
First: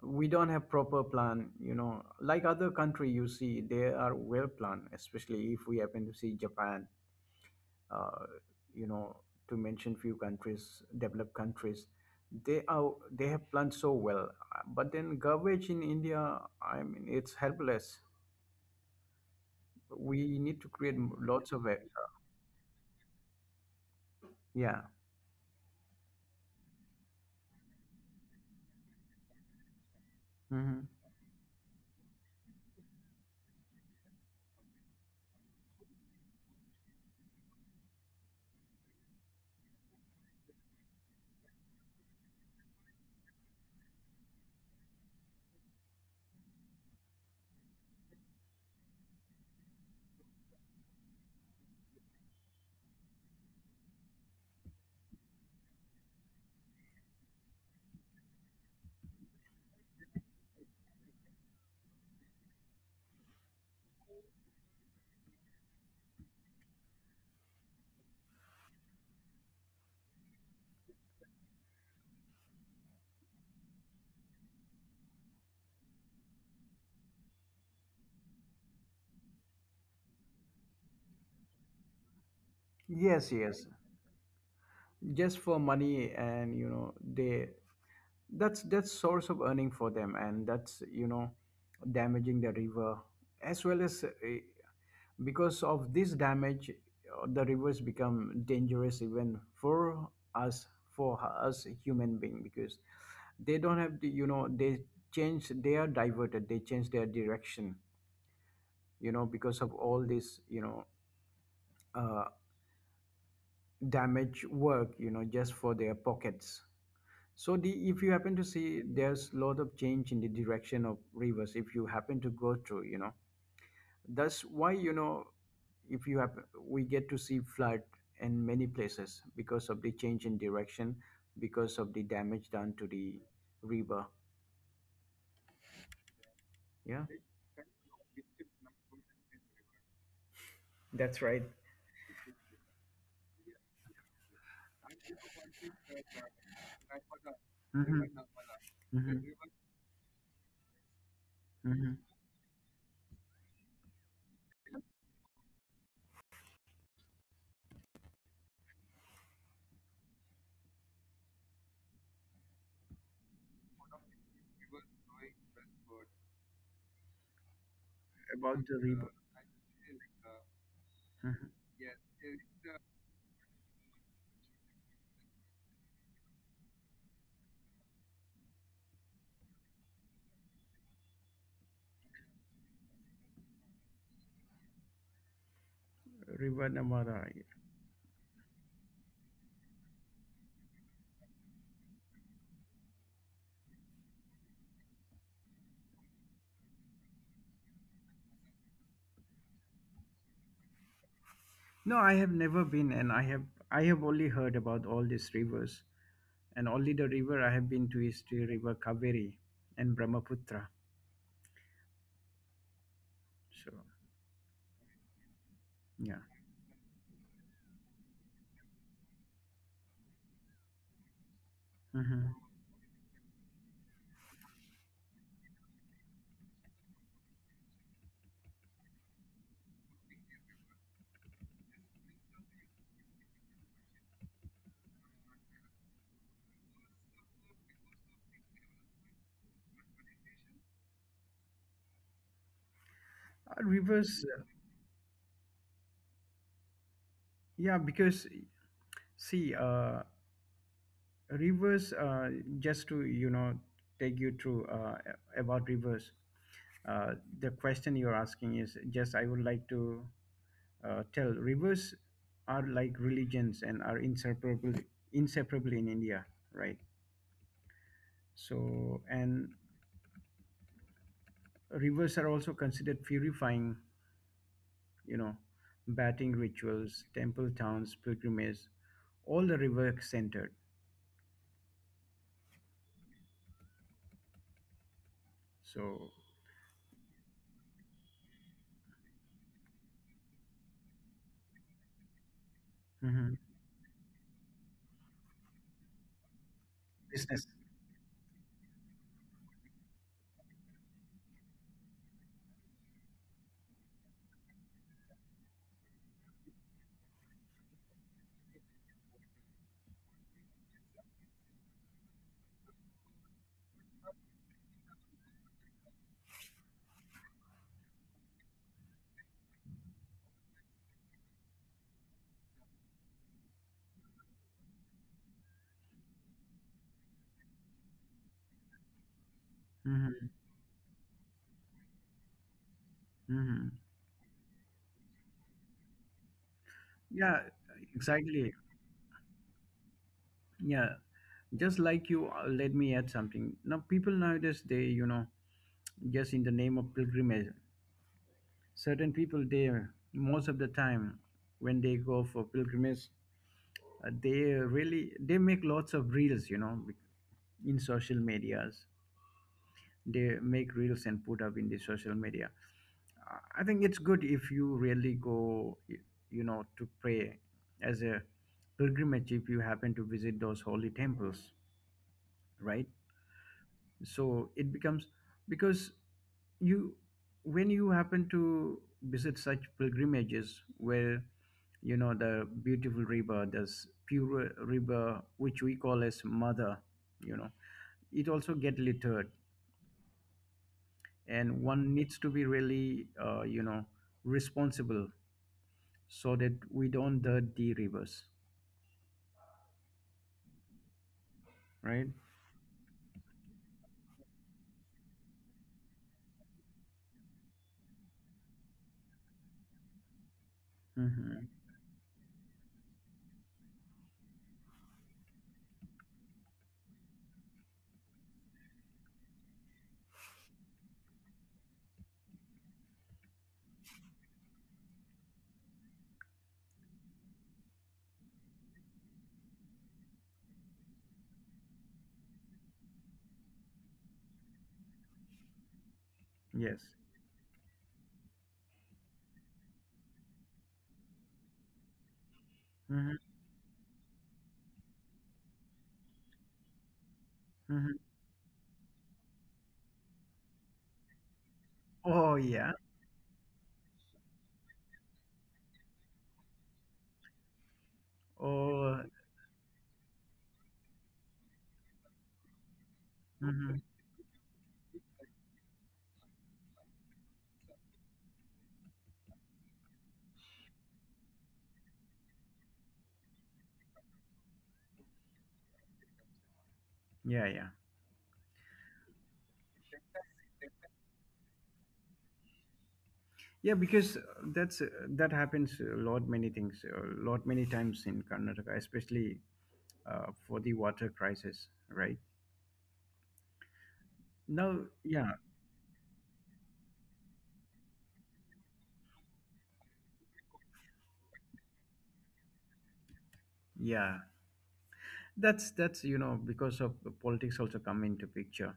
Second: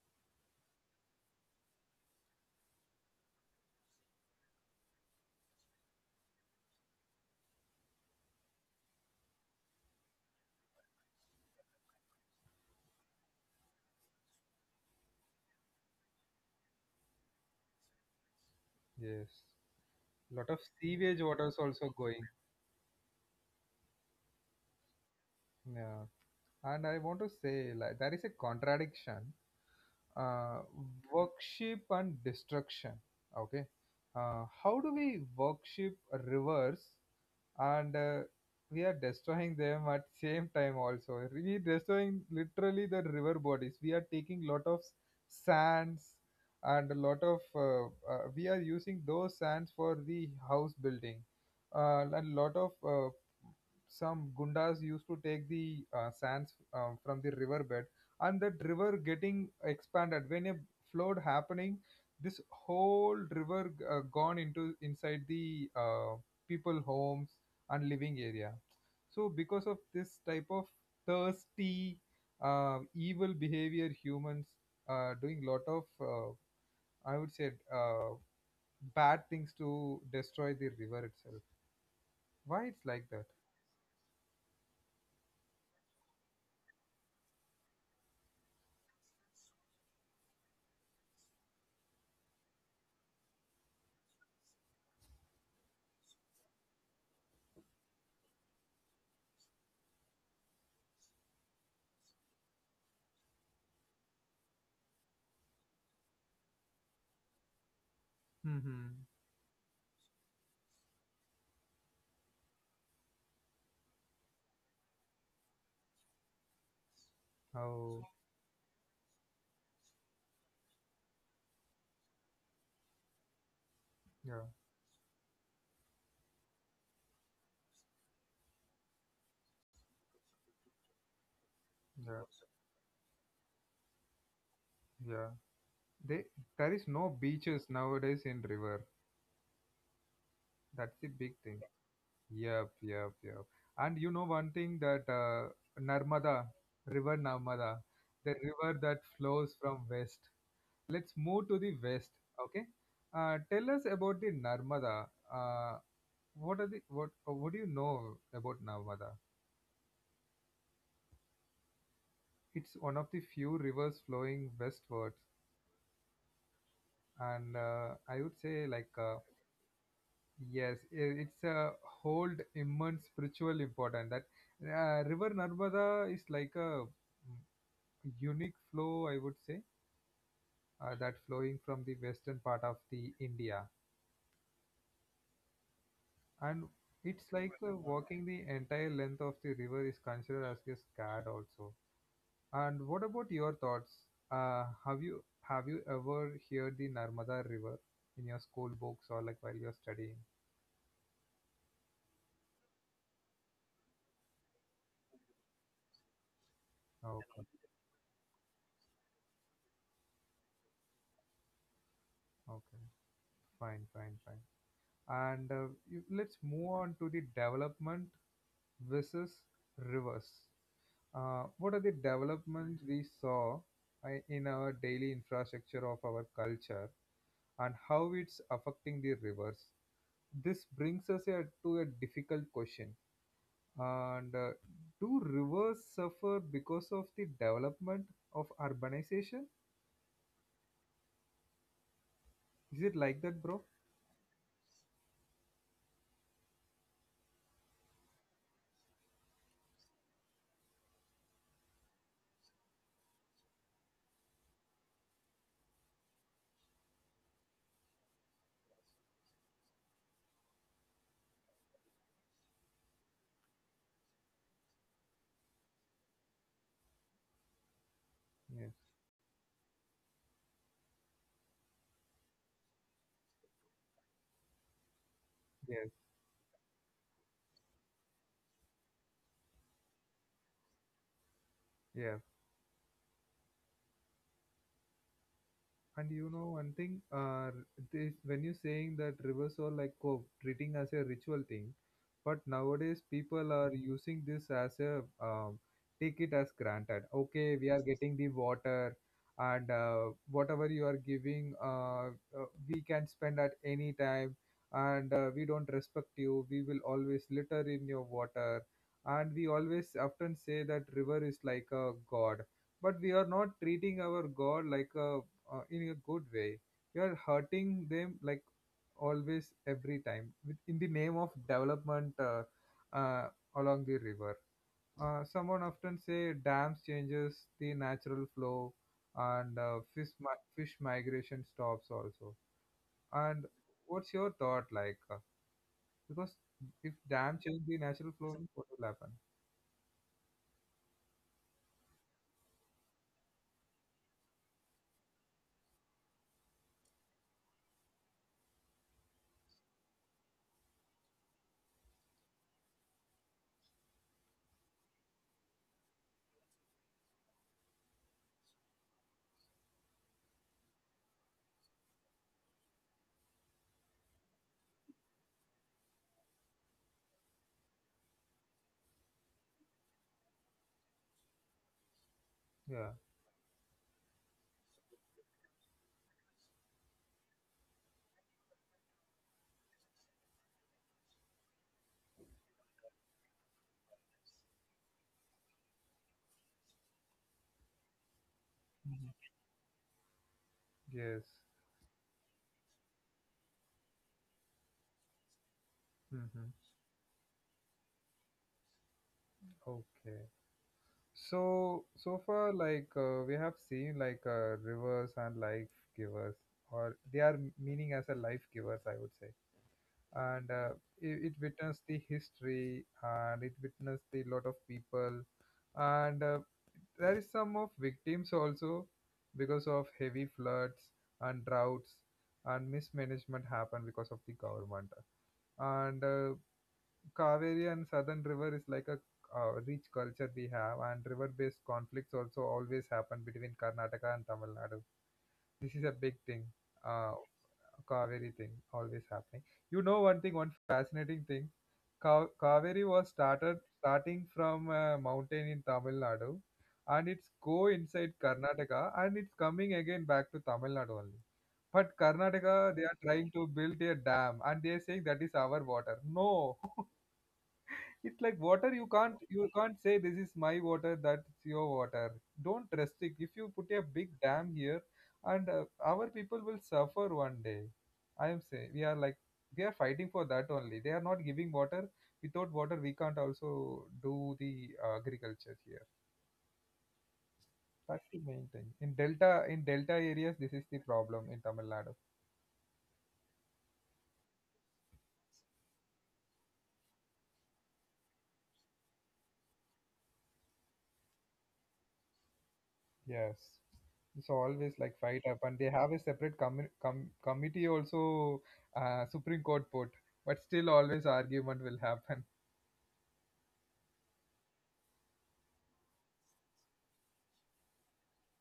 Speaker 2: we don't have proper plan. You know, like other country, you see they are well planned. Especially if we happen to see Japan. Uh, you know, to mention few countries, developed countries, they are they have planned so well. Uh, But then garbage in India. I mean, it's helpless.
Speaker 1: Yes.
Speaker 2: We
Speaker 1: Lot
Speaker 2: need
Speaker 1: of
Speaker 2: to create
Speaker 1: sewage
Speaker 2: lots
Speaker 1: waters
Speaker 2: of it.
Speaker 1: also going.
Speaker 2: Yeah.
Speaker 1: Yeah. And I want to say like there is a contradiction, uh,
Speaker 2: Mhm.
Speaker 1: worship and destruction. Okay. Uh, how do we worship rivers, and uh, we are destroying them at same time. Also we destroying literally the river bodies. We are taking lot of sands, and a lot of uh, uh, we are using those sands for the house building. Uh, a lot of uh, some gundas used to take the uh, sands uh, from the riverbed, and that river getting expanded. When a flood happening, this whole river uh, gone into inside the uh, people homes and living area. So because of this type of thirsty, uh, evil behavior, humans uh, doing lot of uh, I would say uh, bad things to destroy the river itself. Why it's like that?
Speaker 2: Yes, yes. Just for money, and you know they that's that's source of earning for them, and that's, you know, damaging the river as well as, uh, because of this damage, uh, the rivers become dangerous even for us for us human being, because they don't have the, you know, they change, they are diverted, they change their direction,
Speaker 1: Hmm.
Speaker 2: you know, because of all this, you know uh, damage work, you know just for their pockets. So, the,
Speaker 1: Oh,
Speaker 2: if you happen to see, there's a lot of change in the direction of rivers if you happen to go through, you know. That's
Speaker 1: yeah.
Speaker 2: why, you know, if you have, we get to see flood in many places because of the change in direction, because of the
Speaker 1: Yeah.
Speaker 2: damage done to the river.
Speaker 1: Yeah. They, there is
Speaker 2: Yeah.
Speaker 1: no beaches nowadays in river. That's the
Speaker 2: That's
Speaker 1: big
Speaker 2: right.
Speaker 1: thing. Yep, yep, yep. And you know one thing that uh, Narmada, river Narmada,
Speaker 2: Mhm,
Speaker 1: the river that
Speaker 2: mhm,
Speaker 1: flows from west. Let's move to the
Speaker 2: mhm.
Speaker 1: west. Okay. Uh, tell us about the Narmada. Uh, what are the what uh, what do you know about Narmada? It's one of the few rivers flowing westwards, and uh, I
Speaker 2: About the
Speaker 1: would say
Speaker 2: river.
Speaker 1: like uh, yes, I-
Speaker 2: Mhm.
Speaker 1: it's a hold immense spiritual importance. That uh, River Narmada is like a mm, unique flow, I would say, uh, that flowing from the western part of the India, and
Speaker 2: River
Speaker 1: it's
Speaker 2: Namara.
Speaker 1: like uh, walking the entire length of the river is considered as a scared also. And what about your thoughts? Uh, have you have you ever heard the Narmada River in your school books or like while you're studying?
Speaker 2: No, I have never been, and I have I have only heard about all these rivers, and only the
Speaker 1: Okay,
Speaker 2: river I have been to is the river Kaveri and Brahmaputra.
Speaker 1: okay,
Speaker 2: So
Speaker 1: fine, fine, fine. And uh, You-
Speaker 2: yeah,
Speaker 1: let's move on to the development versus reverse. Uh, what are the
Speaker 2: hmm,
Speaker 1: developments we saw uh, in our daily infrastructure of our culture, and how it's affecting the reverse? This brings us a, to a difficult question. And uh, do reverse suffer because of the development of urbanization? Is it like that, bro?
Speaker 2: uh, rivers. Yeah, because see, uh, rivers. Uh, just to you know, take you through, uh, about rivers. Uh, the question you're asking is just I would like to uh, tell rivers are like religions and are inseparable inseparable in India, right?
Speaker 1: Yes,
Speaker 2: So, and rivers are also considered purifying, you know,
Speaker 1: yes,
Speaker 2: bathing rituals, temple towns, pilgrimage, all the river centered.
Speaker 1: yeah. And
Speaker 2: So
Speaker 1: you know one thing, uh, this, when you're saying that rivers are like oh, treating as a ritual thing, but nowadays
Speaker 2: mhm,
Speaker 1: people are using this as a um, take it as granted.
Speaker 2: business.
Speaker 1: Okay, we are getting the water, and uh, whatever you are giving, uh, uh, we can spend at any time, and uh, we don't respect you. We will always litter in your water, and we always often say that river is like a god, but we are not treating our god like a uh, in a good way. You're hurting them like always, every time, with, in the name of development, uh, uh, along the river. Uh, someone often say dams changes the natural flow, and uh, fish
Speaker 2: Mhm,
Speaker 1: mi- fish migration stops also. And
Speaker 2: mhm.
Speaker 1: what's your thought like? Uh, because if dam
Speaker 2: Yeah,
Speaker 1: change the natural flow,
Speaker 2: exactly.
Speaker 1: what will happen?
Speaker 2: Yeah, just like you, uh, let me add something. Now, people nowadays, they, you know, just in the name of pilgrimage, certain people, they, most of the time, when they go for pilgrimage, uh, they really, they make lots of reels, you know, in social medias. They make reels and put up in the social media. Uh, i think it's good if you really go y- you know to pray as a pilgrimage if you happen to visit those holy temples, right?
Speaker 1: Yeah.
Speaker 2: So it becomes because you, when you happen to visit such pilgrimages where, you know, the beautiful river, this pure river, which we call as mother, you know, it also get littered,
Speaker 1: Mhm.
Speaker 2: and
Speaker 1: Yes.
Speaker 2: one needs to be really, uh, you know, responsible so that we
Speaker 1: Mm-hmm.
Speaker 2: don't dirt the rivers,
Speaker 1: Okay.
Speaker 2: right?
Speaker 1: So so far, like uh, we have seen, like uh, rivers and life givers, or they are meaning as a life givers, I would say. And uh,
Speaker 2: Mm-hmm.
Speaker 1: it, it witnessed the history, and it witnessed the lot of people, and uh, there is some of victims also because of heavy floods and droughts and mismanagement happened because of the government. And uh, Kaveri and Southern River is like a uh, rich culture we have, and river-based conflicts also always happen between Karnataka and Tamil Nadu. This is a big thing.
Speaker 2: Yes,
Speaker 1: Uh, Kaveri thing always happening. You know one thing, one fascinating thing. Ka- Kaveri was
Speaker 2: mm-hmm.
Speaker 1: started starting from a mountain in Tamil Nadu, and it's go
Speaker 2: Hmm.
Speaker 1: inside Karnataka, and it's coming again back to Tamil Nadu only. But
Speaker 2: Oh yeah.
Speaker 1: Karnataka, they are trying to build a dam, and they are saying that is our water. No, it's like water, you
Speaker 2: Oh.
Speaker 1: can't you can't say this is my water, that's your water. Don't restrict. If you put a
Speaker 2: Hmm.
Speaker 1: big dam here, and uh, our people will suffer one day. I am saying we are like, we are fighting for that only, they are not giving water. Without water we can't also do the uh, agriculture here.
Speaker 2: Yeah, yeah.
Speaker 1: That's the main thing in delta, in delta areas, this is the problem in Tamil Nadu.
Speaker 2: Yeah, because that's uh, that happens a lot many things a lot many times in Karnataka, especially uh, for the water crisis, right?
Speaker 1: Yes. It's always
Speaker 2: Now,
Speaker 1: like fight
Speaker 2: yeah.
Speaker 1: up, and they have a separate commi- com- committee also, uh, Supreme Court put, but still always argument will happen.
Speaker 2: Yeah, that's that's you know because of the politics also come into picture.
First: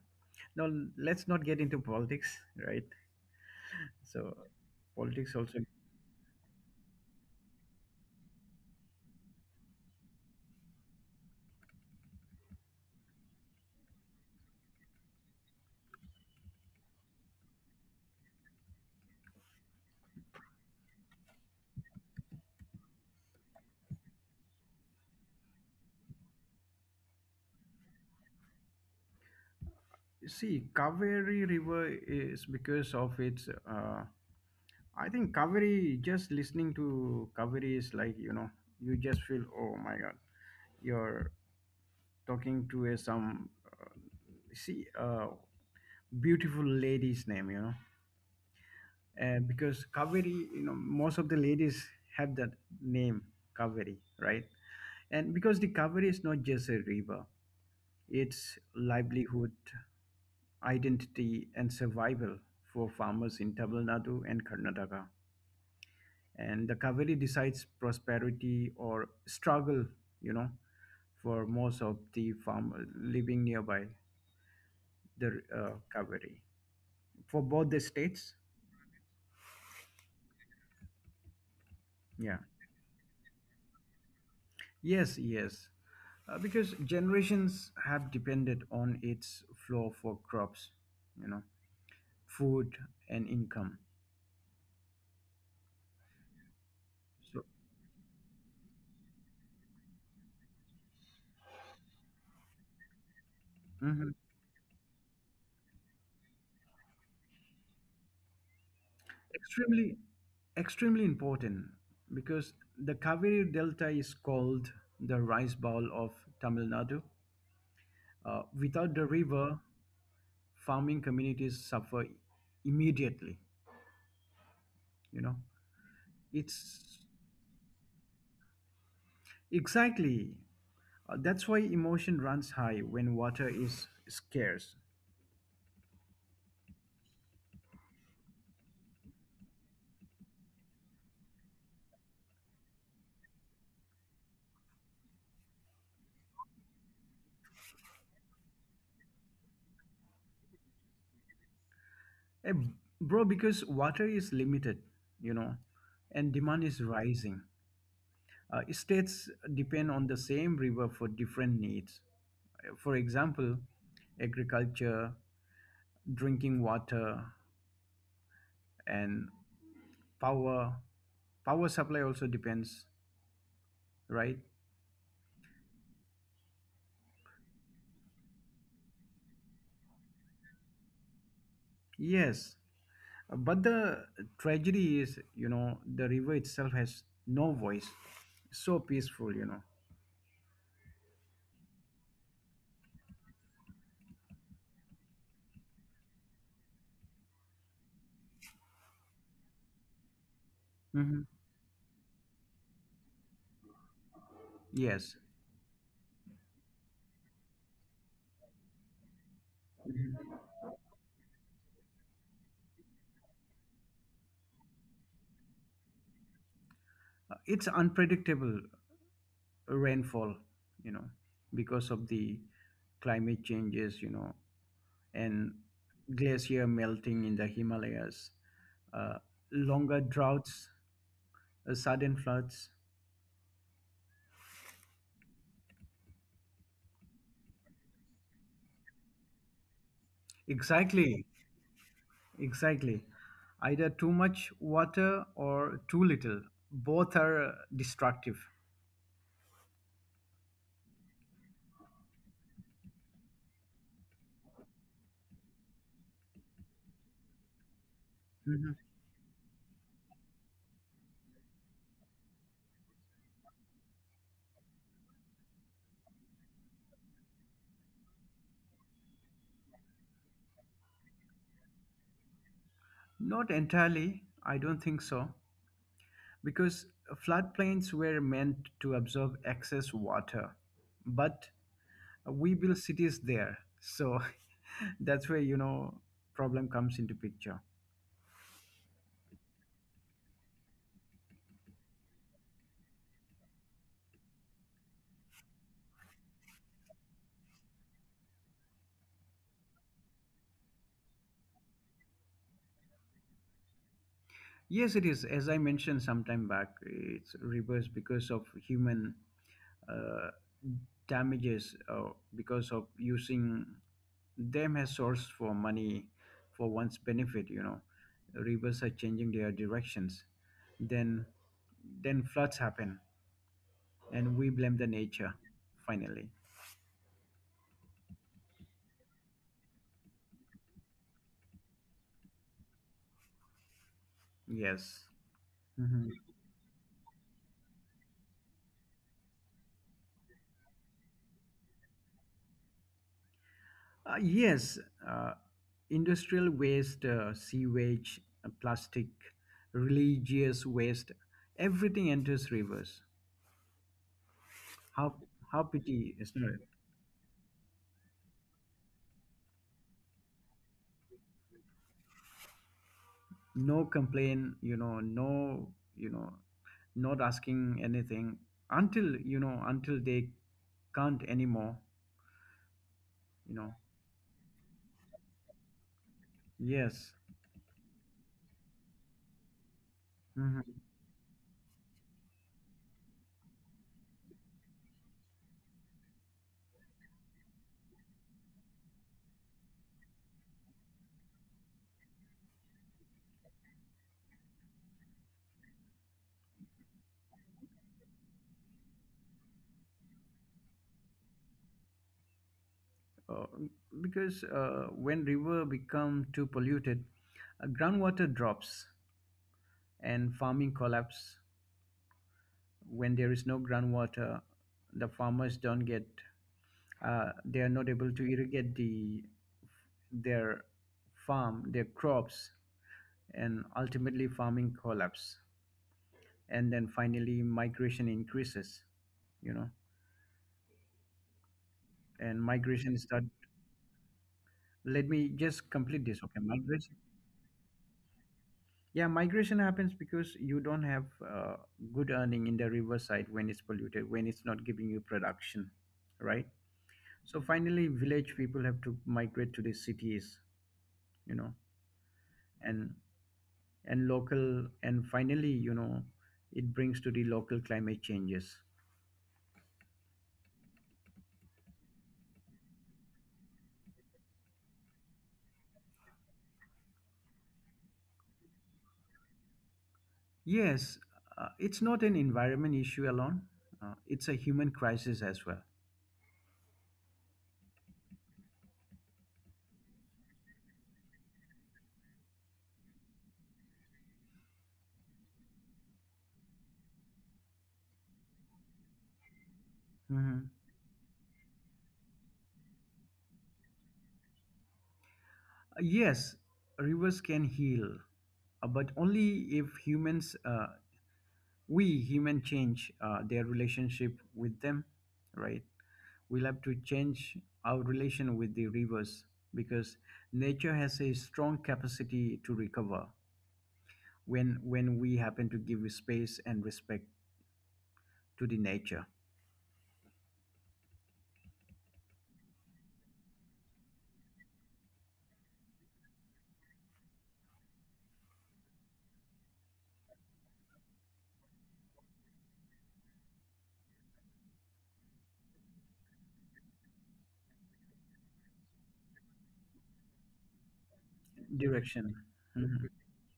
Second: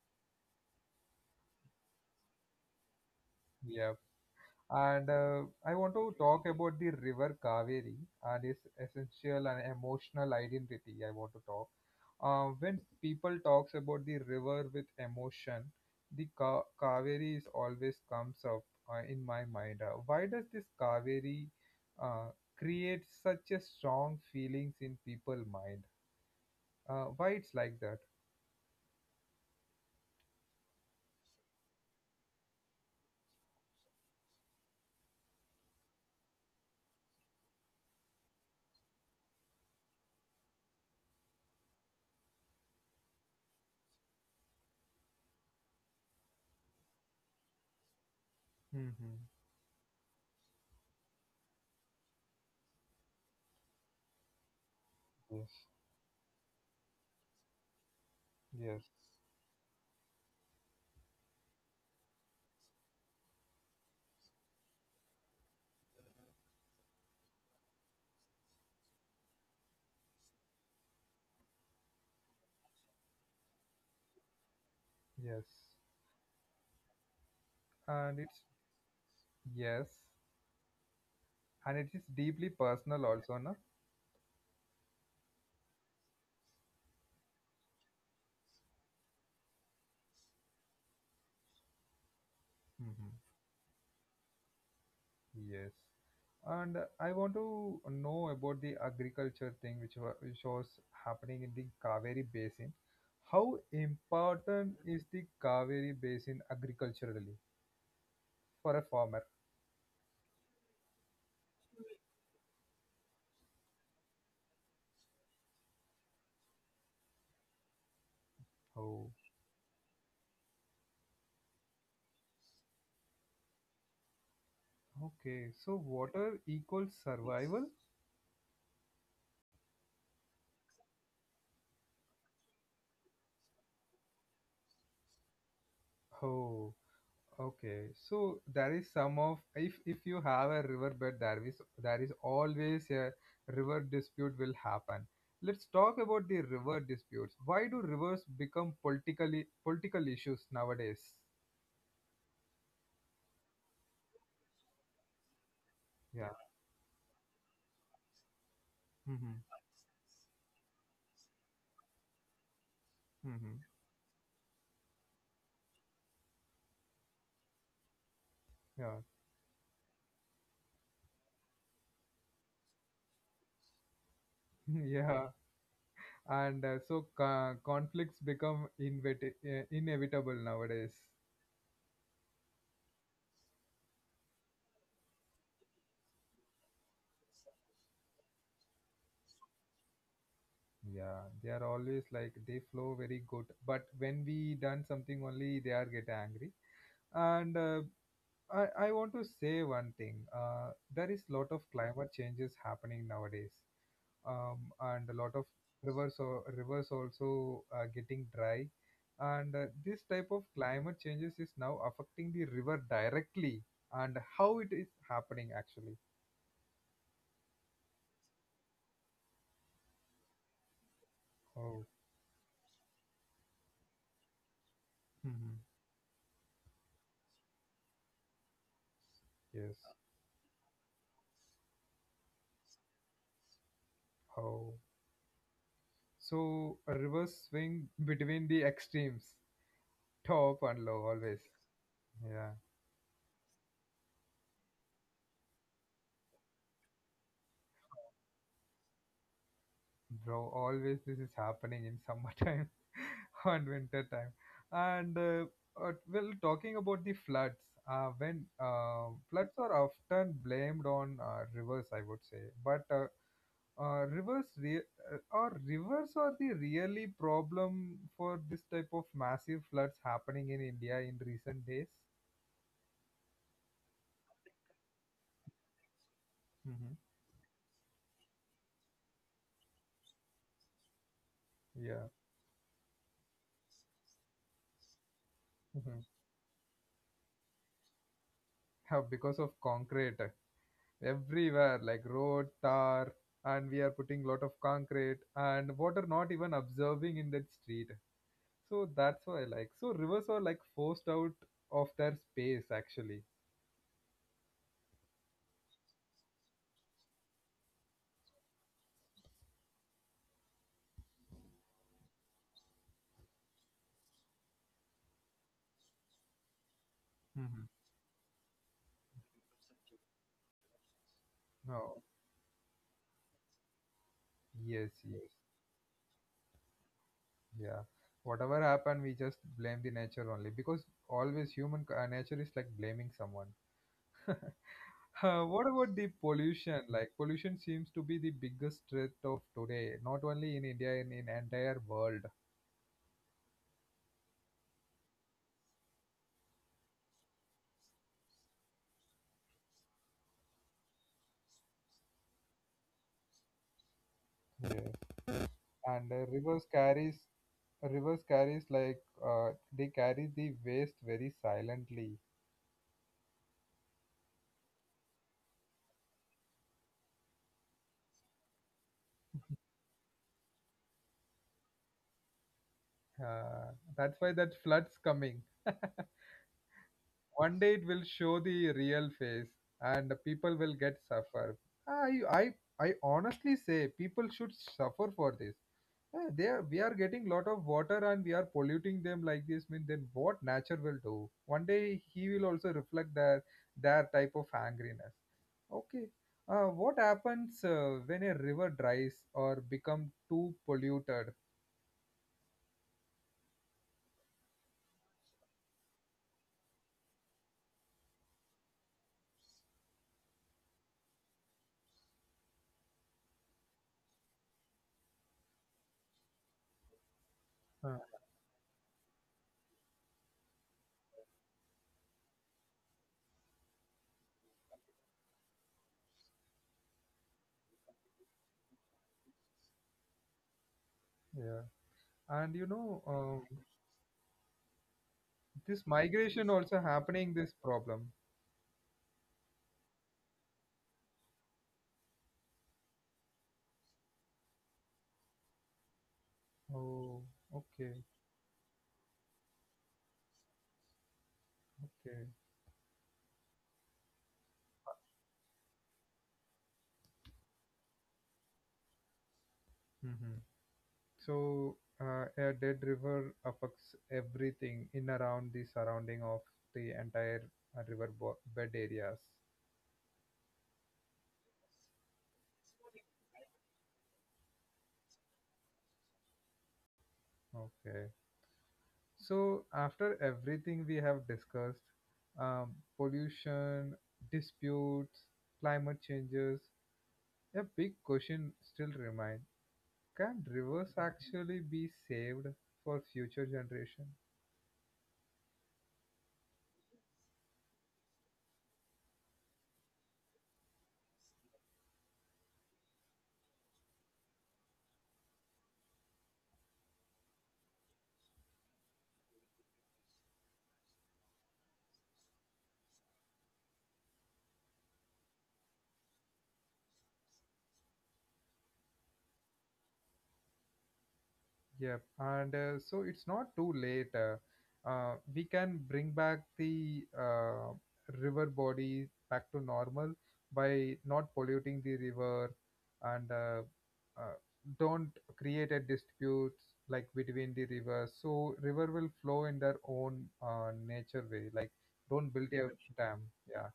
Speaker 2: Now, let's not get into politics, right?
Speaker 1: (laughs) Yeah.
Speaker 2: So
Speaker 1: And
Speaker 2: politics
Speaker 1: uh,
Speaker 2: also.
Speaker 1: I want to talk about the river Kaveri and its essential and emotional identity. I want to talk. Uh, when people talks about the river with emotion, the Ka- Kaveri is always comes up uh, in my mind. Uh, why does this Kaveri uh, create such a strong feelings in people mind? Uh, why it's like that?
Speaker 2: See, Kaveri River is because of its. Uh, I think Kaveri. Just listening to Kaveri is like, you know, you just feel oh my god, you're talking to a some, uh, see uh, beautiful lady's name, you know,
Speaker 1: Mm-hmm.
Speaker 2: uh, because Kaveri, you know, most of the ladies have that name Kaveri, right?
Speaker 1: Yes.
Speaker 2: And because the Kaveri is not just a river,
Speaker 1: Yes.
Speaker 2: it's livelihood, identity, and survival for farmers in Tamil Nadu and Karnataka. And the Kaveri decides prosperity or struggle, you know, for most of the farmers living nearby
Speaker 1: Yes.
Speaker 2: the uh, Kaveri. For both
Speaker 1: And
Speaker 2: the
Speaker 1: it's
Speaker 2: states,
Speaker 1: yes, and it is deeply
Speaker 2: yeah.
Speaker 1: personal also, na?
Speaker 2: Yes, yes. Uh, because generations have depended on its flow for crops, you know,
Speaker 1: Mhm.
Speaker 2: food, and income.
Speaker 1: Yes. And I want to
Speaker 2: So,
Speaker 1: know about the agriculture thing which wa- which was happening in the Kaveri Basin. How
Speaker 2: mm-hmm.
Speaker 1: important is the Kaveri Basin agriculturally for a farmer?
Speaker 2: Extremely, extremely important because the Kaveri Delta is called the rice bowl of Tamil Nadu. Uh,
Speaker 1: Oh,
Speaker 2: without the river, farming communities suffer immediately.
Speaker 1: okay.
Speaker 2: You know,
Speaker 1: So water equals
Speaker 2: it's
Speaker 1: survival?
Speaker 2: exactly, uh, that's why emotion runs high when water is scarce.
Speaker 1: Oh. Okay, so there is some of, if if you have a riverbed, there is there is always a river dispute will happen. Let's talk about the river disputes. Why do rivers become politically political issues nowadays?
Speaker 2: Eh, bro, because water is limited. You know,
Speaker 1: Yeah.
Speaker 2: and demand is rising. Uh,
Speaker 1: Mm-hmm.
Speaker 2: states depend on the same river for different needs. For
Speaker 1: Mm-hmm.
Speaker 2: example, agriculture, drinking water,
Speaker 1: Yeah.
Speaker 2: and power. Power supply also depends,
Speaker 1: (laughs)
Speaker 2: right?
Speaker 1: Yeah. And uh, so co- conflicts become invet- uh, inevitable nowadays.
Speaker 2: Yes. But the tragedy is, you know, the river itself has no voice. So peaceful, you know.
Speaker 1: Yeah, they are always like they flow very good, but when we done something only they are get angry, and uh, I, I want to say one thing. Uh, there is lot
Speaker 2: Hmm.
Speaker 1: of climate changes happening nowadays, um, and a lot of
Speaker 2: Yes.
Speaker 1: rivers or rivers also uh, getting dry, and uh, this type of
Speaker 2: Mhm.
Speaker 1: climate changes is now affecting the river directly, and how it is happening actually.
Speaker 2: Uh, it's unpredictable rainfall, you know,
Speaker 1: Oh,
Speaker 2: because of the climate changes, you know,
Speaker 1: hmm,
Speaker 2: and glacier melting in the Himalayas, uh,
Speaker 1: yes.
Speaker 2: longer droughts, uh, sudden floods.
Speaker 1: Oh, so a rivers swing between the extremes, top and low always.
Speaker 2: Exactly,
Speaker 1: Yeah.
Speaker 2: exactly. Either too much water or too little. Both are uh, destructive.
Speaker 1: Bro, always this is happening in summertime (laughs) and winter time, and uh, uh, well talking about the floods, uh, when uh,
Speaker 2: Mhm.
Speaker 1: floods are often blamed on uh, rivers, I would say, but uh, uh, rivers re- uh, or rivers are the really problem for this type of massive floods happening in India in recent days.
Speaker 2: Not entirely, I don't think so,
Speaker 1: Hmm.
Speaker 2: because floodplains were meant to absorb excess water, but
Speaker 1: Yeah.
Speaker 2: we build cities there, so (laughs) that's where, you
Speaker 1: Mhm.
Speaker 2: know, problem comes into picture.
Speaker 1: Uh, (laughs) because of concrete everywhere, like road tar, and we are putting lot of concrete and water not even observing in that street. So that's why like so rivers are like forced out of their space actually.
Speaker 2: Yes, it is. As I mentioned some time back, it's reversed because of human uh, damages, uh, because of using them as source for money for one's
Speaker 1: Mhm.
Speaker 2: benefit. You know, rivers are changing their directions. Then,
Speaker 1: No.
Speaker 2: then floods happen, and we
Speaker 1: Yes,
Speaker 2: blame the
Speaker 1: yes,
Speaker 2: nature. Finally,
Speaker 1: yeah, whatever happened we just blame the nature only because always human c- uh, nature is like blaming someone. (laughs) Uh,
Speaker 2: yes.
Speaker 1: what about the
Speaker 2: Mm-hmm.
Speaker 1: pollution? Like pollution seems to be the biggest threat of today, not only in India, in in entire world.
Speaker 2: Uh, yes, uh, industrial waste, uh, sewage, uh, plastic, religious waste, everything enters rivers. How how
Speaker 1: And uh,
Speaker 2: pity
Speaker 1: rivers
Speaker 2: is not it?
Speaker 1: carries Rivers carries like, uh, they carry the waste very silently.
Speaker 2: No complaint, you know, no, you know, not asking anything until you know until they can't anymore,
Speaker 1: Uh,
Speaker 2: you know.
Speaker 1: that's why that flood's coming. (laughs)
Speaker 2: Yes.
Speaker 1: One day it will show the real face, and the people will get
Speaker 2: Mhm.
Speaker 1: suffer. I I I honestly say people should suffer for this. Uh, They are, we are getting lot of water and we are polluting them like this. Mean then what nature will do? One day he will also reflect their their type of angriness. Okay. Uh, what happens uh, when a river dries or become too polluted?
Speaker 2: Uh, because uh, when river become too polluted, uh, groundwater drops and farming collapse. When there is no groundwater, the farmers don't get, uh,
Speaker 1: Uh,
Speaker 2: they are not able to irrigate the their farm, their crops, and ultimately farming collapse. And then finally migration increases, you know,
Speaker 1: yeah. And you
Speaker 2: and
Speaker 1: know,
Speaker 2: migration
Speaker 1: um,
Speaker 2: start. Let me
Speaker 1: this
Speaker 2: just complete
Speaker 1: migration
Speaker 2: this. Okay,
Speaker 1: also
Speaker 2: migration.
Speaker 1: happening this problem.
Speaker 2: Yeah, migration happens because you don't have uh, good earning in the riverside when it's polluted, when it's not giving you production, right?
Speaker 1: Oh,
Speaker 2: So
Speaker 1: okay,
Speaker 2: finally, village people have to migrate to the cities, you know,
Speaker 1: okay.
Speaker 2: and and local and finally, you know, it brings to the local climate changes.
Speaker 1: Hmm. So, uh, a dead river affects everything in around the surrounding of the entire, uh, river bo- bed areas.
Speaker 2: Yes, uh, it's not an environment issue alone. Uh, it's a human crisis as well.
Speaker 1: Okay. So, after everything we have discussed, um, pollution, disputes, climate changes, a big question still remains. Can
Speaker 2: Mhm.
Speaker 1: rivers actually be saved for future generation?
Speaker 2: Uh, yes, rivers can heal, uh, but only if humans, uh, we human, change uh, their relationship with them, right? We'll have to change our relation with the rivers because nature has a strong capacity to recover when when we happen to give space and respect to the nature
Speaker 1: Yep, and uh, so it's not too late. Uh, uh, we can bring back the uh, river body back to normal by not polluting the river and, uh, uh, don't create a dispute like between the rivers. So river will flow in their own uh, nature way. Like don't build
Speaker 2: direction.
Speaker 1: a dam.
Speaker 2: Mhm.
Speaker 1: Yeah,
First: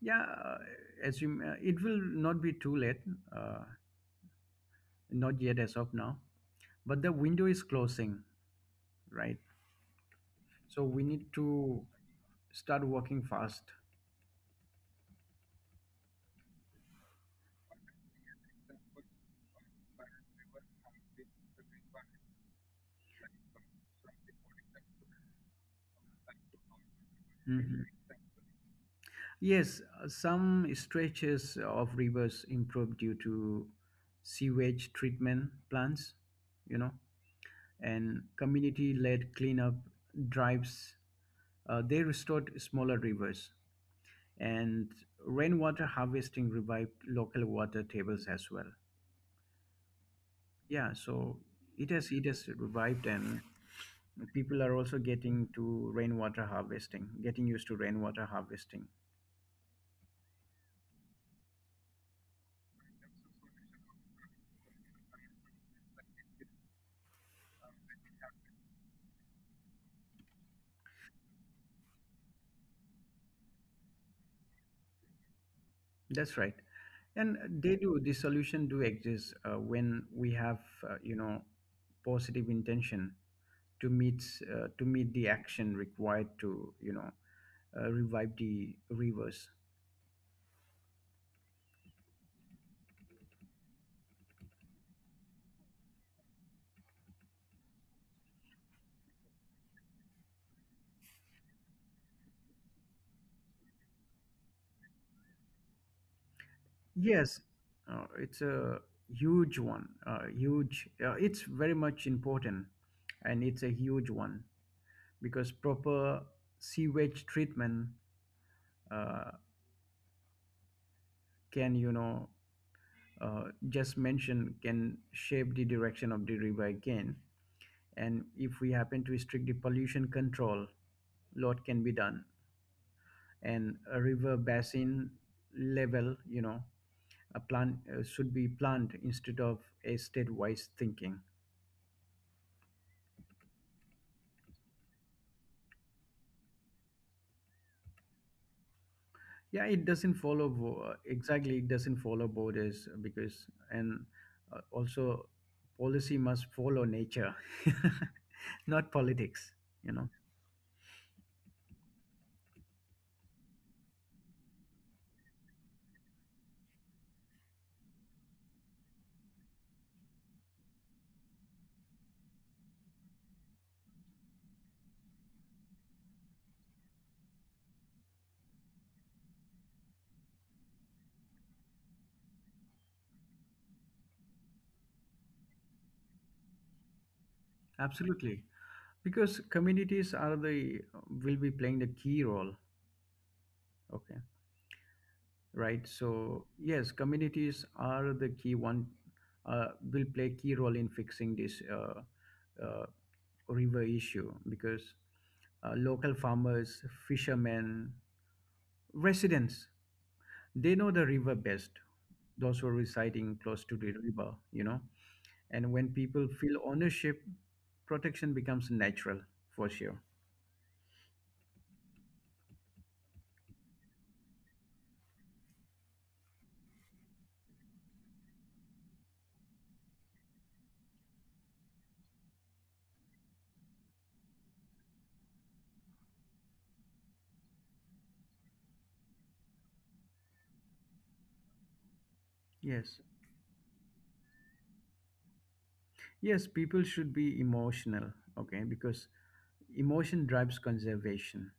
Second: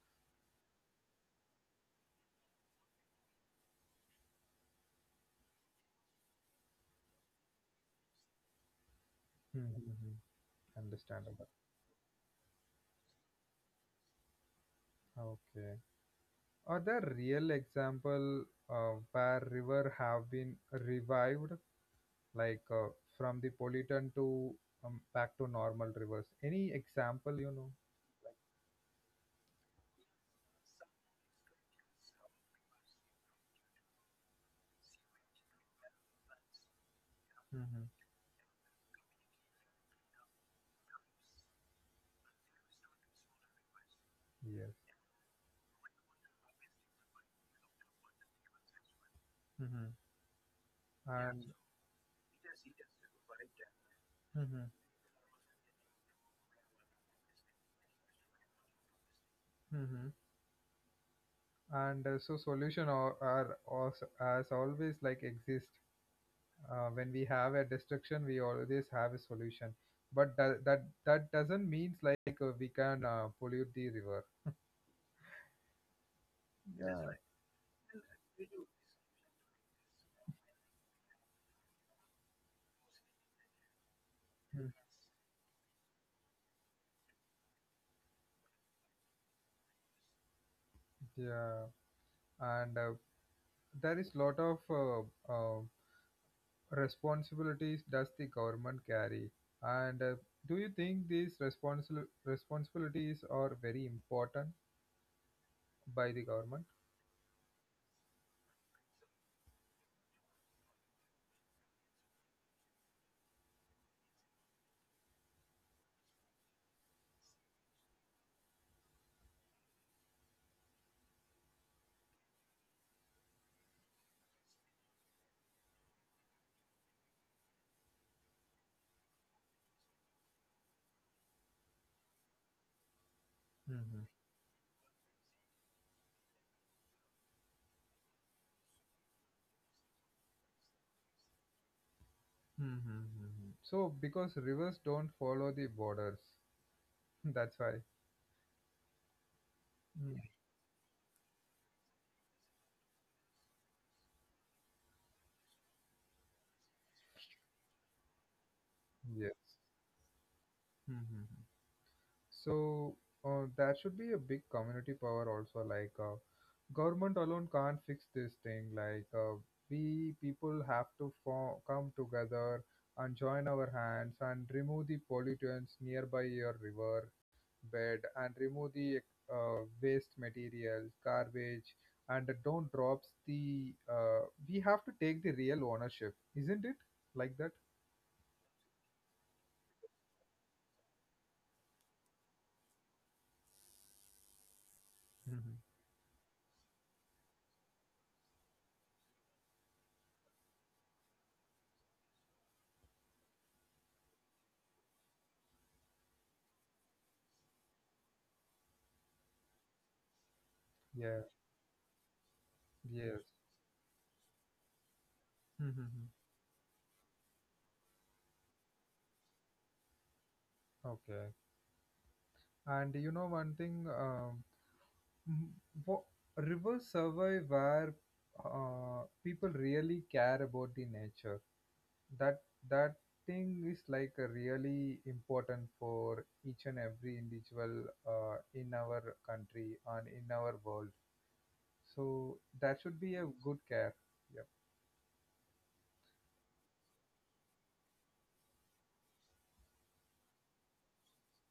Speaker 2: Yeah, uh, as you, uh, it will not be too late, uh, not yet as of now, but the window is closing, right?
Speaker 1: mm-hmm.
Speaker 2: So we need
Speaker 1: Understandable.
Speaker 2: to start working fast.
Speaker 1: Okay. Are there real example uh, where river have been revived, like, uh, from the pollutant to um, back to normal rivers. Any example you know?
Speaker 2: Mhm. Yes, uh, some stretches of rivers improve due to sewage treatment plants, you know,
Speaker 1: Mm-hmm.
Speaker 2: and community led cleanup drives. Uh, they restored smaller rivers,
Speaker 1: Yes.
Speaker 2: and rainwater harvesting revived local water tables as well.
Speaker 1: Mm-hmm.
Speaker 2: Yeah, so
Speaker 1: And
Speaker 2: it has it has revived, and people
Speaker 1: mm-hmm.
Speaker 2: are also getting to rainwater harvesting, getting used to rainwater harvesting.
Speaker 1: Mm-hmm. And uh, so solution are, are also, as always like exist. Uh, when we have a destruction, we always have a solution. But that that, that doesn't means like uh, we can uh, pollute the river.
Speaker 2: That's right.
Speaker 1: Yeah.
Speaker 2: And they do, the solution do exist uh, when we have, uh, you know, positive intention to meet, uh,
Speaker 1: Mm.
Speaker 2: to meet the action required to, you know, uh, revive the rivers.
Speaker 1: Yeah, and uh, there is lot of uh, uh, responsibilities does the government carry, and uh, do you think these responsi- responsibilities are very important by the government?
Speaker 2: Yes, uh, it's a huge one, uh, huge, uh, it's very much important and it's a huge one because proper sewage treatment uh, can, you know, uh, just mentioned can shape the direction of the river again. And if we happen to strict the pollution control, lot can be done. And a
Speaker 1: Mm-hmm.
Speaker 2: river basin level, you know, a plan uh, should be planned instead of a state-wise thinking.
Speaker 1: Mm-hmm. Mm-hmm. So because rivers don't follow the borders (laughs) that's why.
Speaker 2: Yeah, it doesn't follow bo- uh, exactly. It doesn't follow borders because and uh, also policy must follow nature, (laughs) not
Speaker 1: Mm-hmm.
Speaker 2: politics.
Speaker 1: Yes.
Speaker 2: You know,
Speaker 1: Mm-hmm. So uh, that should be a big community power also. Like uh, government alone can't fix this thing. Like uh, we people have to form, come together and join our hands and remove the pollutants nearby your river bed and remove the uh, waste materials, garbage, and don't drops the. Uh, we have to take the real ownership, isn't it? Like that?
Speaker 2: absolutely. Because communities are the will be playing the key role, okay,
Speaker 1: Hmm.
Speaker 2: right? So yes, communities are the key one, uh, will play key role in fixing this, uh, uh, river issue because, uh, local farmers, fishermen, residents, they know the
Speaker 1: Yeah.
Speaker 2: river best, those who are
Speaker 1: Yes.
Speaker 2: residing close to the river, you know, and when
Speaker 1: Hmm.
Speaker 2: people feel ownership, protection becomes natural, for sure.
Speaker 1: Okay. And you know one thing, um, m- wo- rivers survive where uh, people really care about the nature. That that thing is like a really important for each and every individual uh, in our country and in our world. So that
Speaker 2: Yes.
Speaker 1: should be a good care. Yep.
Speaker 2: Yes, people should be emotional, okay, because emotion drives conservation.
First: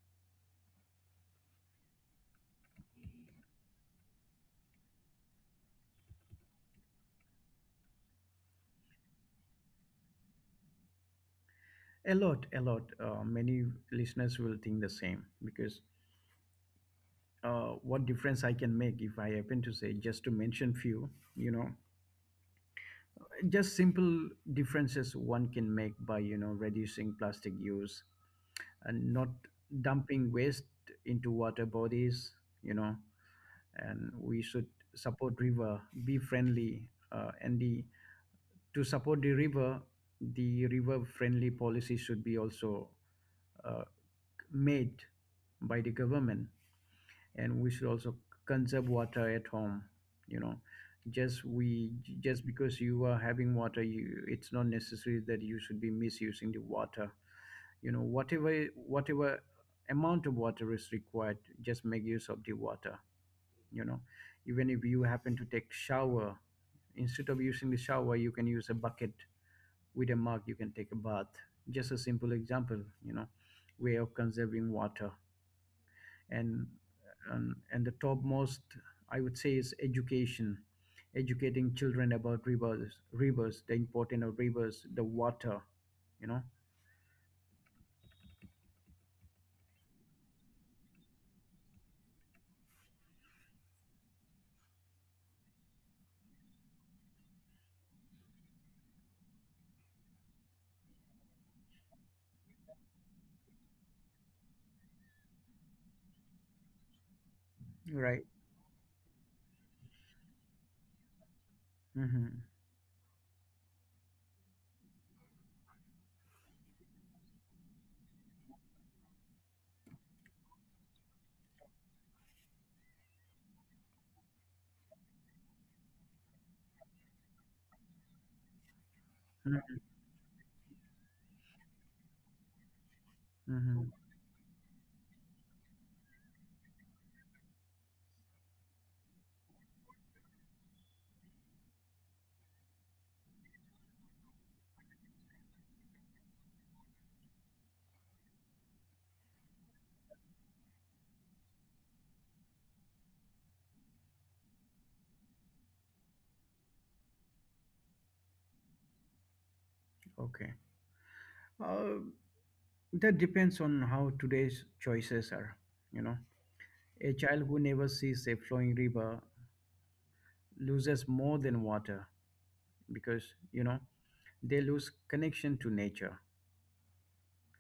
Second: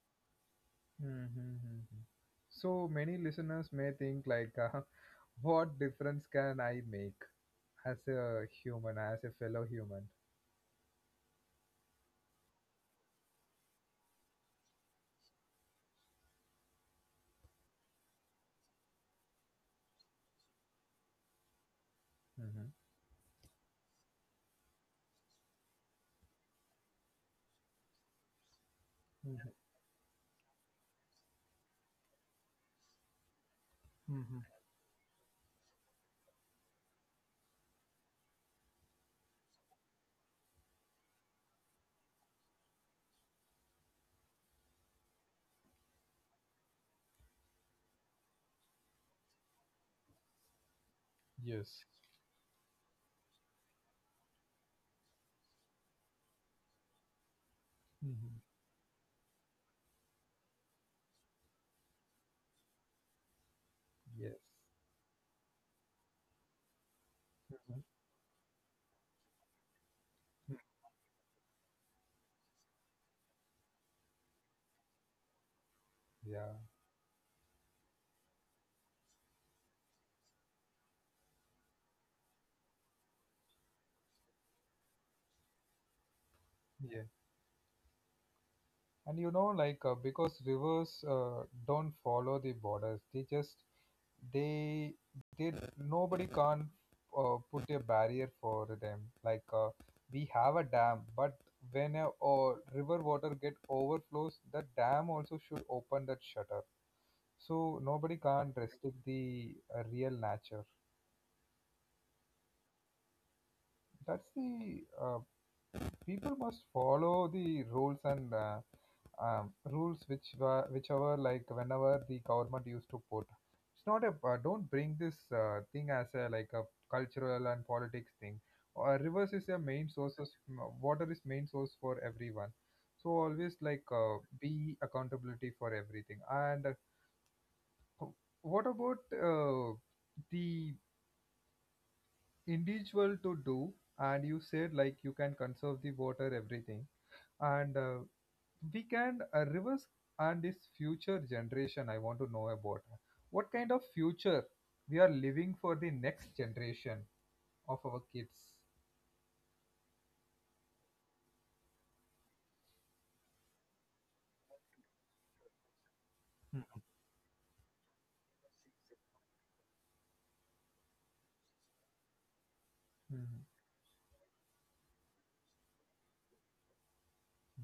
Speaker 1: Mm-hmm. So many listeners may think like, uh, (laughs) what difference can I make as a human, as a fellow human?
Speaker 2: A lot, a lot. Uh, many listeners will think the same because, uh, what difference I can make if I happen to say, just to mention few, you know, just simple differences one can make by, you know, reducing plastic use and not
Speaker 1: Mhm.
Speaker 2: dumping waste into water bodies, you know, and we
Speaker 1: Mhm.
Speaker 2: should support river, be friendly, uh, and the to support the river, the river friendly policy should be also uh, made by the government, and we should also conserve water at home. You know, just
Speaker 1: Yes.
Speaker 2: we just because you are having water, you, it's not necessary that you should be misusing the water. You know,
Speaker 1: Mhm.
Speaker 2: whatever whatever amount of water is required, just make use of the water. You know,
Speaker 1: Yes.
Speaker 2: even if you happen to take shower, instead of using the
Speaker 1: Mhm.
Speaker 2: shower, you can use a bucket with a mug
Speaker 1: Mhm.
Speaker 2: you can take a bath, just a simple example, you know, way of conserving water.
Speaker 1: Yeah.
Speaker 2: And and, and the topmost, I would say, is education, educating children about rivers, rivers the importance of rivers, the water, you know,
Speaker 1: Yeah. And you know, like uh, because rivers uh, don't follow the borders, they just they they nobody can't uh, put a barrier for them. Like uh, we have a dam, but when a or river water get overflows, the dam also should open that shutter. So nobody
Speaker 2: right.
Speaker 1: can't restrict the uh, real nature.
Speaker 2: Mm-hmm.
Speaker 1: That's the uh, people must follow the rules and uh, um, rules which were whichever like whenever the government used to put, it's not a uh, don't bring this uh, thing as a like a cultural and politics thing. Uh, rivers is a main source of, water is main source for everyone, so always like
Speaker 2: Mm-hmm.
Speaker 1: uh, be accountability for everything and uh, what about uh, the individual to do? And you said like you can conserve the water, everything, and uh, we can uh, reverse, and this future generation I want to know about, what kind of future we are living for the next generation of our kids.
Speaker 2: Okay, uh, that depends on how today's choices are, you know.
Speaker 1: Hmm.
Speaker 2: A child who never sees a flowing river loses more than water, because,
Speaker 1: Mhm.
Speaker 2: you know, they lose connection to nature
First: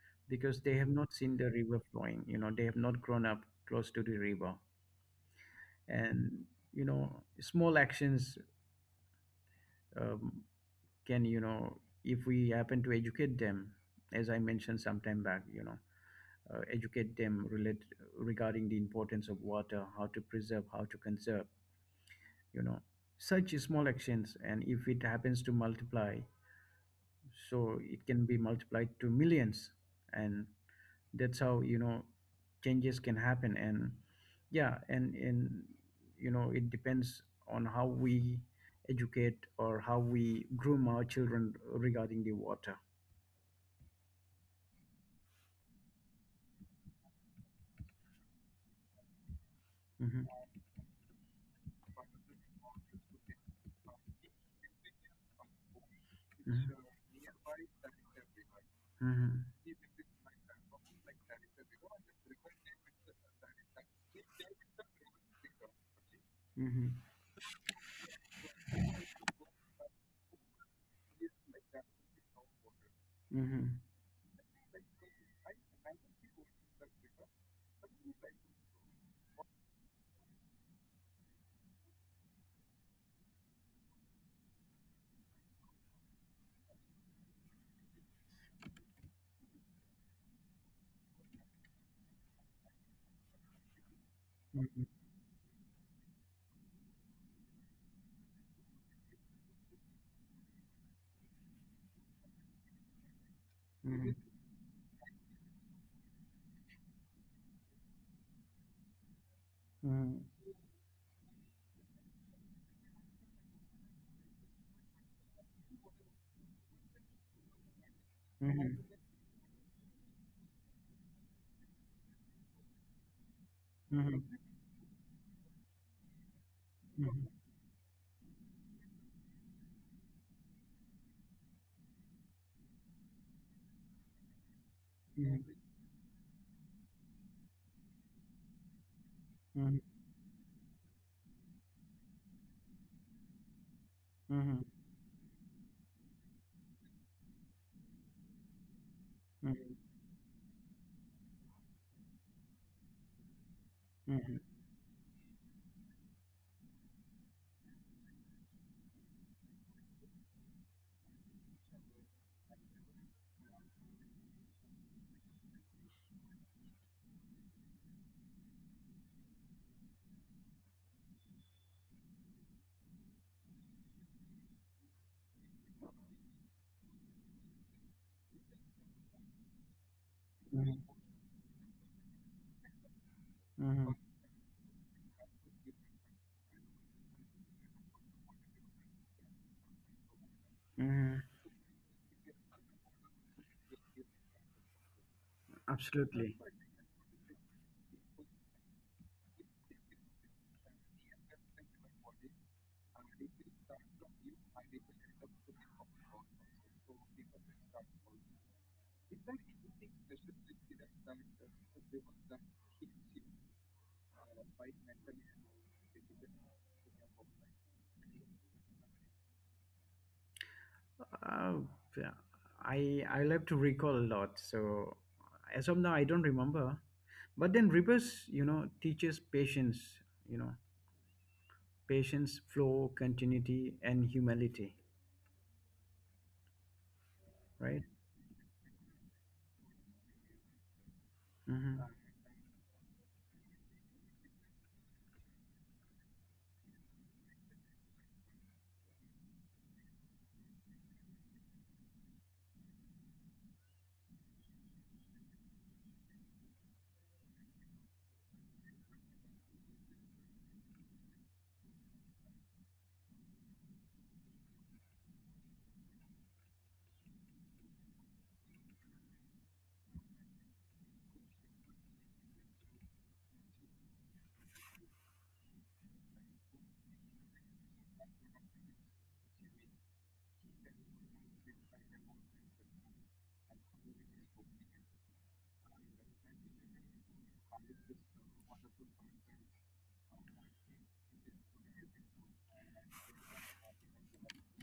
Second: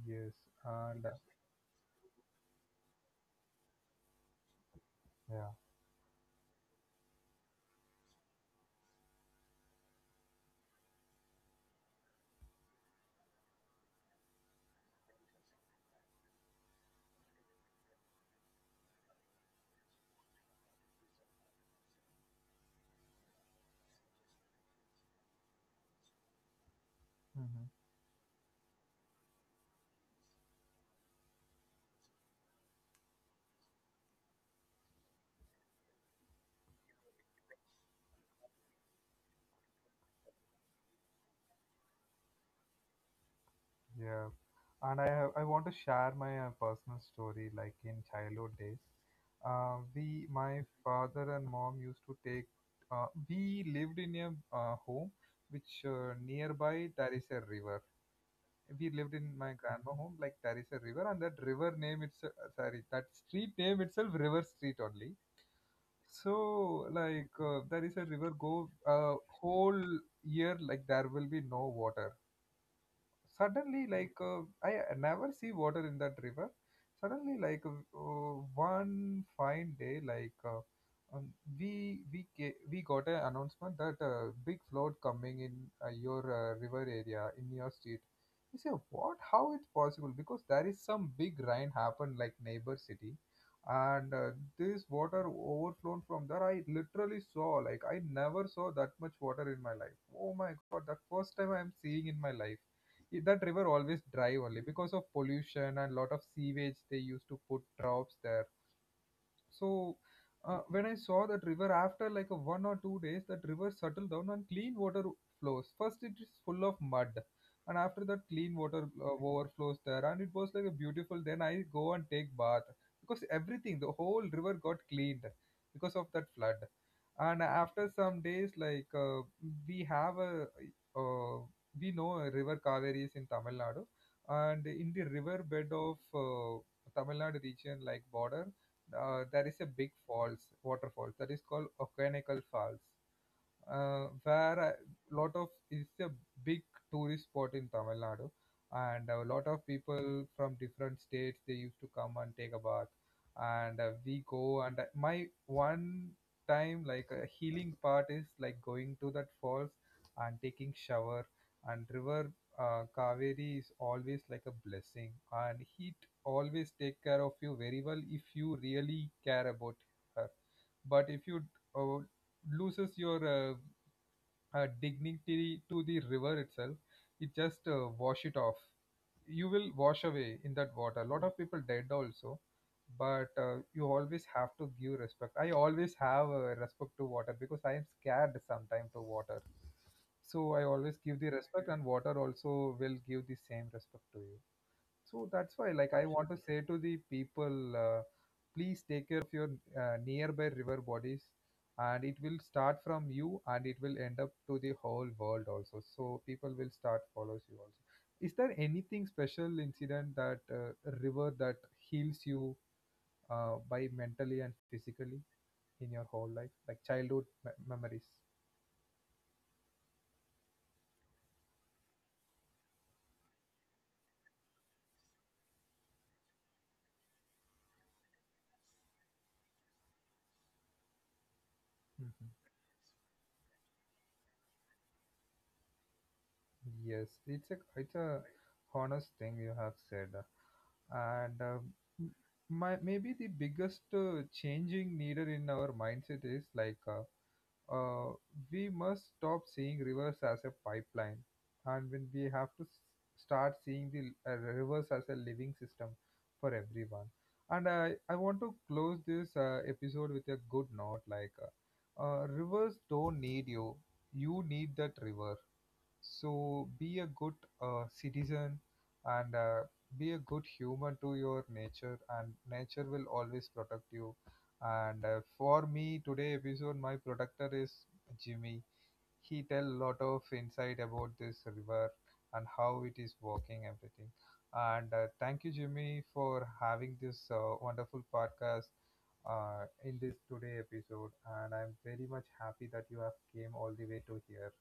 Speaker 1: Yes.
Speaker 2: because they have
Speaker 1: And uh,
Speaker 2: not seen the river flowing, you know, they have not grown up close to the river.
Speaker 1: yeah.
Speaker 2: And you know, small actions, um, can, you know, if we happen to educate them, as I mentioned some time back, you know, uh, educate them relate regarding the importance of water, how to preserve, how to conserve, you know, such small actions, and if it happens to multiply,
Speaker 1: Hmm.
Speaker 2: so it can be multiplied to millions, and that's how, you know, changes can happen. And yeah, and and you know, it depends on how we educate or how we groom our children regarding the water.
Speaker 1: Yeah. And I have, I want to share my uh, personal story, like in childhood days, uh, we,
Speaker 2: Hmm.
Speaker 1: my father and mom used to take, uh, we lived in a uh, home which uh, nearby there is a river. We lived in
Speaker 2: Hmm.
Speaker 1: my grandma home, like there is a river, and that river name it's uh, sorry, that street name itself river street only. So
Speaker 2: Mhm,
Speaker 1: like uh, there is a river go uh, whole year like there will be no water. Suddenly
Speaker 2: mhm,
Speaker 1: like uh, I never see water in that river. Suddenly like uh, one fine day like uh, um, we we ca- we got an announcement that a big flood coming in uh, your uh, river area in your street. We say what, how it's possible, because there is some big rain happened like neighbor city, and uh, this
Speaker 2: mhm,
Speaker 1: water overflown from there. I literally saw like I never saw that much water in my life. Oh my god, the first time I am seeing in my life. I- that river always
Speaker 2: mhm,
Speaker 1: dry only because of pollution and lot of sewage they used to put drops there. So
Speaker 2: mhm,
Speaker 1: uh, when I saw that river after like a one or two days, that river settled down and clean water flows. First, it is full of mud, and after that, clean water uh, overflows there, and it was like a beautiful. Then I go and take bath because everything, the
Speaker 2: mhm, mhm, mhm,
Speaker 1: whole
Speaker 2: mhm, mhm,
Speaker 1: river got cleaned because of that flood. And after some days, like uh, we have a, uh, we know a river Kaveri is in Tamil Nadu, and in the river bed of uh, Tamil Nadu region, like border uh, there is a
Speaker 2: mhm,
Speaker 1: big falls, waterfall. That is called Okanagan Falls, uh, where
Speaker 2: mhm,
Speaker 1: a lot of, it's a big tourist spot in Tamil Nadu, and a lot of people from different states they used to come and take a bath, and uh, we
Speaker 2: mhm,
Speaker 1: go, and uh, my one time like a healing part is like going to that falls and taking shower, and river uh, Kaveri is always like a blessing and heat, always take care of you very well if you really care about her. But if you uh, loses your uh, uh, dignity to the river itself, it just uh, wash it off, you will wash away in that
Speaker 2: mhm,
Speaker 1: water, a lot of people dead also. But uh, you
Speaker 2: mhm,
Speaker 1: always have to give respect. I always have uh, respect to water because I am scared sometimes to water. So I always
Speaker 2: mhm.
Speaker 1: give the respect and water also will give the same respect to you. So that's why, like, I want
Speaker 2: Absolutely.
Speaker 1: to say to the people, uh, please take care of your uh, nearby river bodies, and it will start from you, and it will end up to the whole world also. So people will start follows you also. Is there anything special incident that uh, river that heals you uh, by mentally and physically in your whole life, like childhood me- memories?
Speaker 2: Uh, yeah, I I love to recall a lot. So as of now, I don't remember. But then Rebus, you know, teaches patience. You know,
Speaker 1: Mhm.
Speaker 2: patience, flow, continuity, and humility.
Speaker 1: Yes, it's a
Speaker 2: Right.
Speaker 1: it's a honest thing you have said, and uh,
Speaker 2: Hmm.
Speaker 1: m- my, maybe the biggest uh, changing needed in our mindset is like uh, uh, we must stop seeing rivers as a pipeline, and when we have to s- start seeing the l- uh, rivers as a living system for everyone. And I I want to close this uh, episode with a good note, like uh, uh, rivers don't need you, you need that river, so be a good uh, citizen, and uh, be a good human to your nature, and nature will always protect you. And uh, for me, today episode, my protector is Jimmy. He tell a lot of insight about this river and how it is working, everything. And uh, thank you, Jimmy, for having this uh, wonderful podcast uh, in this today episode. And I'm very much happy that you have came all the way to here.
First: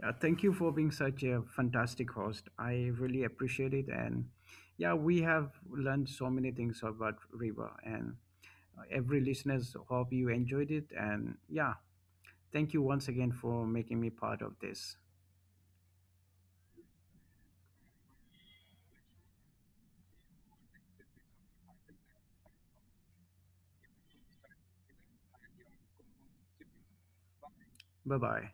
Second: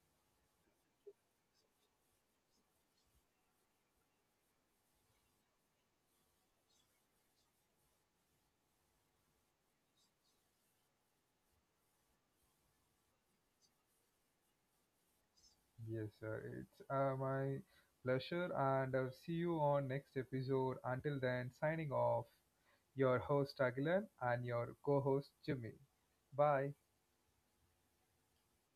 Speaker 2: Yeah. Thank you for being such a fantastic host. I really appreciate it. And yeah, we have learned so many things about Reba. And uh, every listeners hope you enjoyed it. And yeah, thank you once again for making me part of this.
Speaker 1: Yes, sir. It's uh, my pleasure, and I'll see you on next episode. Until then, signing off, your host Aguilan and your co-host Jimmy. Bye.
Speaker 2: Bye bye.